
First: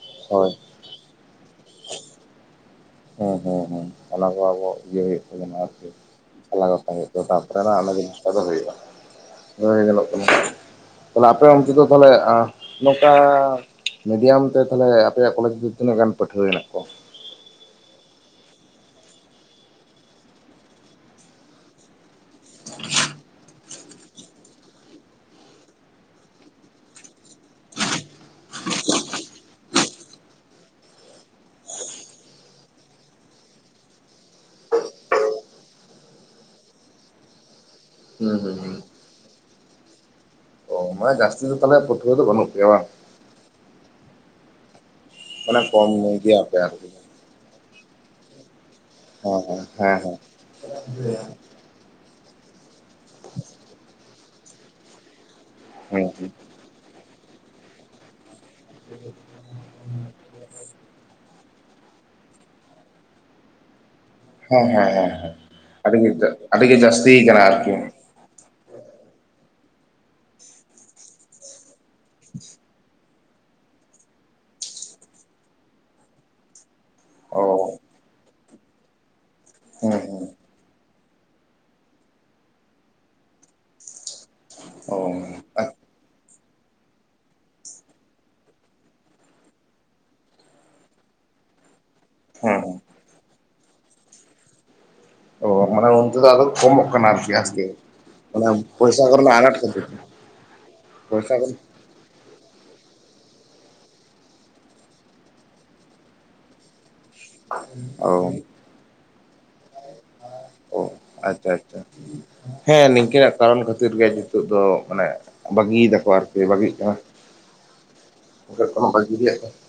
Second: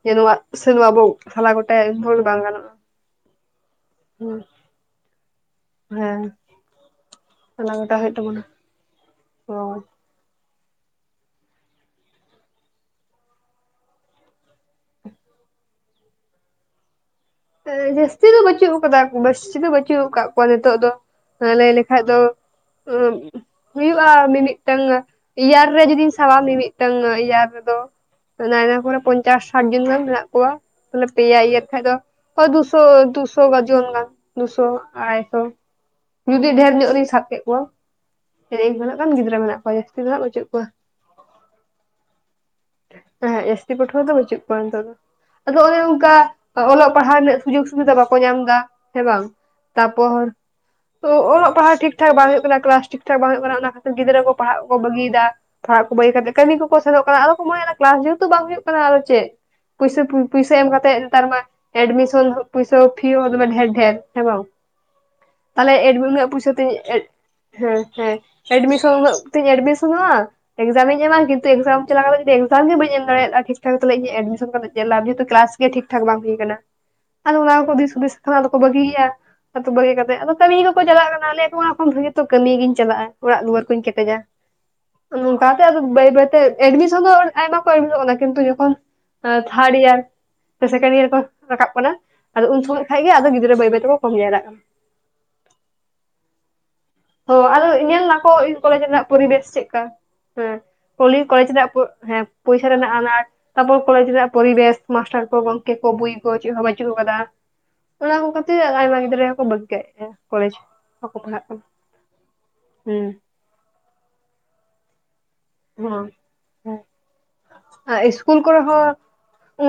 ᱡᱮ ᱱᱚᱣᱟ ᱦᱳᱭ ᱥᱮ ᱱᱚᱣᱟ ᱵᱚ ᱥᱟᱞᱟ ᱜᱚᱴᱟᱭᱟ ᱮᱱᱵᱦᱳᱨ ᱵᱟᱝ ᱜᱟᱱᱚᱜᱼᱟ᱾ ᱦᱮᱸ ᱦᱮᱸ ᱦᱮᱸ, ᱚᱱᱟ ᱠᱚ ᱦᱮᱸ ᱟᱵᱚ ᱤᱭᱟᱹ ᱦᱩᱭᱩᱜ ᱛᱟᱵᱚᱱᱟ᱾ ᱦᱮᱸ ᱥᱟᱞᱟᱜᱚᱴᱟ ᱦᱩᱭᱩᱜ-ᱟ ᱛᱟᱨᱯᱚᱨᱮ ᱥᱟᱞᱟ ᱜᱚᱴᱟ ᱚᱱᱟ ᱦᱩᱭᱩᱜ ᱡᱤᱱᱤᱥᱴᱟ ᱫᱚ ᱛᱟᱵᱚᱱᱟ ᱦᱩᱭᱩᱜᱼᱟ᱾ ᱜᱚᱜ (inaudible) (unintelligible) ᱛᱟᱦᱚᱞᱮ ᱟᱯᱮ ᱚᱱᱛᱮ ᱫᱚ ᱛᱟᱦᱚᱞᱮ ᱟᱸ ᱱᱚᱝᱠᱟ ᱢᱤᱰᱤᱭᱟᱢ ᱛᱮ ᱛᱟᱦᱞᱮ ᱟᱯᱮᱭᱟᱜ ᱠᱚᱞᱮᱡᱽ ᱫᱚ (inaudible) ᱛᱤᱱᱟᱹᱜ ᱜᱟᱱ ᱯᱟᱹᱴᱷᱩᱣᱟᱹ ᱦᱮᱱᱟᱜ ᱠᱚᱣᱟ? ᱡᱟᱹᱥᱛᱤ ᱫᱚ ᱵᱟᱹᱪᱩᱜ ᱟᱠᱟᱫᱟ, ᱵᱟᱹᱥᱪᱤ ᱫᱚ ᱵᱟᱹᱪᱩᱜ ᱟᱠᱟᱜ ᱠᱚᱣᱟ ᱱᱤᱛᱚᱜ ᱫᱚ᱾ ᱞᱟᱹᱭ ᱞᱮᱠᱷᱟᱱᱡ ᱫᱚ ᱮᱸ ᱦᱩᱭᱩᱜᱼᱟ ᱢᱤ-ᱢᱤᱫᱴᱟᱝ ᱤᱭᱟᱨ ᱨᱮ ᱡᱩᱫᱤᱧ ᱥᱟᱵᱟ ᱢᱤ-ᱢᱤᱫᱴᱟᱝ ᱤᱭᱟᱨ ᱨᱮᱫᱚ ᱱᱟᱭ ᱱᱟᱭ ᱠᱚᱨᱮ ᱯᱚᱧᱪᱟᱥ ᱥᱟᱴ ᱡᱚᱱ ᱜᱟᱱ ᱢᱮᱱᱟᱜ ᱠᱚᱣᱟ᱾ ᱢᱟᱱᱮ ᱯᱮᱭᱟ ᱤᱭᱟᱨ ᱠᱷᱟᱡ ᱫᱚ ᱦᱳᱭ ᱫᱩᱥᱚ ᱫᱩᱥᱚ ᱜᱟ ᱡᱚᱱ ᱜᱟᱱ ᱫᱩᱥᱚ ᱟᱰᱟᱭ ᱥᱚ ᱾ ᱡᱩᱫᱤ ᱰᱷᱮᱨ ᱧᱚᱜ ᱨᱤᱧ ᱥᱟᱵ ᱠᱮᱫ ᱠᱚᱣᱟ, ᱦᱩᱸ ᱦᱩᱸ ᱦᱮᱧ ᱦᱩᱸ (inaudible) ᱜᱟᱱ ᱜᱤᱫᱽᱨᱟᱹ ᱢᱮᱱᱟᱜ ᱠᱚᱣᱟ ᱡᱟᱹᱥᱛᱤ ᱫᱚ ᱦᱟᱸᱜ ᱵᱟᱹᱪᱩᱜ ᱠᱚᱣᱟ᱾ ᱚ ᱢᱟᱱᱮ ᱡᱟᱹᱥᱛᱤ ᱫᱚ ᱛᱟᱦᱚᱞᱮ ᱯᱟᱹᱴᱷᱩᱣᱟᱹ ᱫᱚ ᱵᱟᱹᱱᱩᱜ ᱯᱮᱭᱟ ᱵᱟᱝ? ᱮᱸᱦᱮᱸᱜ ᱡᱟᱹᱥᱛᱤ ᱯᱟᱹᱷᱣᱟᱹ ᱫᱚ ᱵᱟᱹᱪᱩᱜ ᱠᱚᱣᱟ ᱱᱤᱛᱚᱜ ᱫᱚ, ᱟᱫᱚ ᱢᱟᱱᱮ ᱚᱱᱮ ᱠᱚᱢ ᱱᱚᱚᱱᱠᱟ ᱜᱮᱭᱟᱯᱮ ᱟᱨᱠᱤ ᱚ-ᱚᱞᱚᱜ ᱦᱟᱸᱥ ᱩᱱᱟᱹᱜ ᱥᱩᱡᱳᱜ ᱥᱩᱵᱤᱫᱷᱟ ᱵᱟᱠᱚ ᱧᱟᱢ ᱮᱟ ᱦᱮᱸ ᱵᱟᱝ ᱦᱮᱸ ᱦᱮᱸ ᱛᱟᱯᱚᱨ ᱛᱚ ᱚᱞᱚᱜ ᱯᱟᱲᱦᱟᱜ ᱴᱷᱤᱠ ᱴᱷᱤᱠ ᱴᱷᱟᱠ ᱵᱟᱝ ᱦᱩᱭᱩᱜ ᱠᱟᱱᱟ ᱠᱞᱟᱥ ᱴᱷᱤᱠ ᱴᱷᱟᱠ ᱵᱟᱝ ᱴᱷᱤᱠ ᱴᱷᱤᱠ ᱴᱷᱟᱠ ᱵᱟᱝ ᱦᱩᱭᱩᱜ ᱠᱟᱱᱟ ᱠᱞᱠᱟᱥ ᱴᱷᱤᱠᱴᱷᱟᱠ ᱵᱟᱝ ᱦᱳᱭᱳᱜ ᱠᱟᱱᱟ ᱚᱱᱟ ᱠᱷᱟᱹ ᱛᱤᱨᱜᱤᱫᱽᱨᱟᱹ ᱠᱚ ᱯᱟᱲᱦᱟᱜ ᱠᱚ ᱵᱟᱹᱜᱤᱭᱫᱟ ᱯᱟᱲᱦᱟᱜ ᱠᱚ ᱦᱮᱸ ᱵᱟᱹᱜᱤ ᱠᱟᱛᱮ ᱦᱩᱸ ᱠᱟᱹᱢᱤ ᱠᱚ ᱠᱚ ᱥᱮᱱᱚᱜ ᱠᱟᱱᱟ ᱟᱫᱚ ᱠᱚ ᱢᱚᱱᱮᱫᱫᱟ ᱠᱞᱟᱥ ᱡᱮᱦᱮᱛᱩ ᱵᱟᱝ ᱦᱩᱭᱩᱜ ᱠᱟᱱᱟ ᱟᱫᱚ ᱪᱮᱫ ᱯᱩᱭᱥᱟᱹ ᱯᱩ ᱯᱩᱭᱥᱟᱹ ᱮᱢ ᱠᱟᱛᱮᱫ ᱱᱮᱛᱟᱨ ᱢᱟ ᱮᱰᱢᱤᱥᱚᱱ ᱯᱚᱭᱥᱟᱹ ᱦᱚᱸ ᱯᱷᱤ ᱦᱚᱸ ᱫᱚᱢᱮ ᱰᱷᱮᱨ ᱰᱷᱮᱨ ᱦᱮᱸ ᱵᱟᱝ ᱦᱩᱸ ᱦᱮᱸ ᱦᱮᱸ ᱛᱟᱦᱞᱮ ᱮᱰᱢᱤ ᱟᱹᱰᱤᱜᱮ ᱱᱩᱱᱟᱹᱜ ᱯᱩᱭᱥᱟᱹ ᱛᱮᱧ ᱟᱹᱰᱤᱜᱮ ᱮᱜ ᱡᱟᱹᱥᱛᱤ ᱠᱟᱱᱟ ᱟᱨᱠᱤ ᱦᱮᱸ ᱦᱮᱸ ᱮᱰᱢᱤᱥᱚᱱ ᱩᱱᱟᱹᱜ ᱛᱤᱧ ᱮᱰᱢᱤᱥᱚᱱᱚᱜ-ᱟ᱾ ᱮᱠᱡᱟᱢᱤᱧ ᱮᱢᱟ ᱠᱤᱱᱛᱩ ᱮᱠᱟᱢ ᱪᱟᱞᱟᱣ ᱠᱟᱛᱮ ᱮᱠᱡᱟᱢ ᱜᱮ ᱵᱟᱹᱧ ᱮᱢ ᱫᱟᱲᱮᱭᱟᱜ-ᱟ, ᱴᱷᱤᱠ ᱴᱷᱟᱠ ᱛᱟᱦᱞᱮ ᱤᱧ ᱮᱰᱤᱥᱚᱱ ᱠᱟᱛᱮ ᱪᱮᱫ ᱞᱟᱵᱷ ᱡᱮᱦᱮᱛᱩ ᱠᱞᱟᱥ ᱜᱮ ᱴᱷᱤᱠ ᱴᱷᱟᱠ ᱵᱟᱝ ᱦᱩᱭ ᱟᱠᱟᱱᱟ᱾ ᱟᱫᱚ ᱚ ᱚᱱᱟ ᱠᱚ ᱫᱤᱥ ᱦᱩᱫᱤᱥ ᱠᱷᱚᱱᱟ ᱫᱚᱠᱚ ᱵᱟᱹᱜᱤᱭ ᱮᱜ-ᱟ᱾ ᱟᱛᱳ ᱵᱟ. ᱜᱤ ᱦᱩᱸ ᱠᱟᱛᱮ ᱟᱫᱚ ᱠᱟᱢᱤ ᱜᱮᱠᱚ ᱪᱟᱞᱟᱜ ᱠᱟᱱᱟ ᱟᱞᱮ ᱚᱱᱟ ᱠᱷᱚᱱ ᱵᱷᱟᱜᱤ ᱛᱚ ᱠᱟᱹᱢᱤ ᱜᱤᱧ ᱪᱟᱞᱟᱜ-ᱟ ᱚᱲᱟᱜ ᱫᱩᱣᱟᱹᱨ ᱠᱚᱧ ᱠᱮᱴᱮᱡᱟ᱾ ᱦᱩᱸ ᱚ ᱱᱚᱝᱠᱟᱛᱮ ᱟᱪ- ᱟᱫᱚ ᱵᱟᱹᱭ ᱵᱟᱹᱭᱛᱮ ᱮᱰᱢᱤᱥᱚᱱ ᱫᱚ ᱟᱭᱢᱟ ᱠᱚ ᱮᱰᱢᱤᱥᱚᱜ ᱠᱟᱱᱟ ᱠᱤᱱᱛᱩ ᱡᱚᱠᱷᱚᱱ ᱛᱷᱟᱨᱰ ᱤᱭᱟᱨ ᱥᱮ ᱥᱮᱠᱮᱱᱰ ᱤᱭᱟᱨ ᱠᱚ ᱨᱟᱠᱟᱵ ᱠᱟᱱᱟ ᱟᱫᱚ ᱦᱮᱸ ᱩᱱ ᱦᱮᱸ ᱥᱚᱢᱚᱭ ᱠᱷᱟᱡ ᱜᱮ ᱟᱫᱚ ᱜᱤᱫᱽᱨᱟᱹ ᱵᱟᱹᱭ ᱵᱟᱹᱭ ᱛᱮᱠᱚ ᱠᱚᱢ ᱡᱟᱣᱨᱟᱜ ᱠᱟᱱᱟ ᱾ ᱚ (inaudible) ᱚᱱᱛᱮ ᱫᱚ ᱟᱫᱚ ᱠᱚᱢᱚᱜ ᱠᱟᱱᱟ ᱟᱨᱠᱤ ᱦᱳ ᱟᱥᱛᱮ ᱟᱫᱚ ᱤᱧᱟᱹᱜ ᱵᱟᱠᱚ ᱚᱱᱟ ᱤᱧ ᱠᱚᱞᱮᱡᱽ ᱯᱚᱭᱥᱟ ᱨᱮᱱᱟᱜ ᱠᱚᱨᱮᱱᱟᱜ ᱯᱚᱨᱤᱵᱮᱥ ᱟᱱᱟᱴ ᱪᱮᱫ ᱠᱟ ᱠᱷᱟᱹᱛᱤᱨ ᱦᱮᱸ᱾ ᱠᱚᱞᱤ ᱯᱚᱭᱥᱟ ᱠᱚ ᱠᱚᱞᱮᱡᱽ ᱨᱮᱭᱟᱜ ᱦᱮᱸ ᱯᱚᱭᱥᱟ ᱨᱮᱱᱟᱜ ᱟᱱᱟᱴ, ᱛᱟᱨᱯᱚᱨ ᱠᱚᱞᱮᱡᱽ ᱨᱮᱭᱟᱜ ᱯᱚᱨᱤᱵᱮᱥ ᱢᱟᱥᱴᱟᱨ ᱠᱚ ᱜᱚᱝᱠᱮ ᱠᱚ ᱵᱳᱭ ᱠᱚ ᱪᱮᱫ ᱦᱚᱸ ᱵᱟᱭ ᱪᱩᱜ ᱠᱟᱫᱟ, ᱚ ᱚᱱᱟ ᱠᱚ ᱠᱷᱟᱹᱛᱤᱨ ᱟᱭᱢᱟ ᱜᱤᱫᱽᱨᱟᱹ ᱦᱚᱸᱠᱚ ᱵᱟᱹᱜᱤ ᱠᱮᱜ ᱜᱮᱭᱟ ᱠᱚᱞᱮᱡᱽ ᱚ ᱵᱟᱠᱚ ᱯᱟᱲᱦᱟᱜ ᱟᱪᱪᱷᱟ ᱠᱟᱱᱟ᱾ ᱟᱪᱪᱷᱟ ᱦᱮᱸ ᱦᱩᱸ ᱱᱤᱝᱠᱟᱹ ᱱᱟᱜ ᱠᱟᱨᱚᱱ ᱠᱷᱟᱹᱛᱤᱨ ᱜᱮ ᱱᱤᱛᱚᱜ ᱫᱚ ᱢᱟᱱᱮ ᱵᱟᱹᱜᱤᱭ ᱦᱚᱸ ᱫᱟᱠᱚ ᱟᱨᱠᱤ ᱵᱟᱹᱜᱤᱜ ᱤᱥᱠᱩᱞ ᱠᱚᱨᱮ ᱠᱟᱱᱟ᱾ᱠᱚᱢᱚᱜ ᱦᱚᱸ ᱵᱟᱜᱤ ᱨᱮᱭᱟᱜ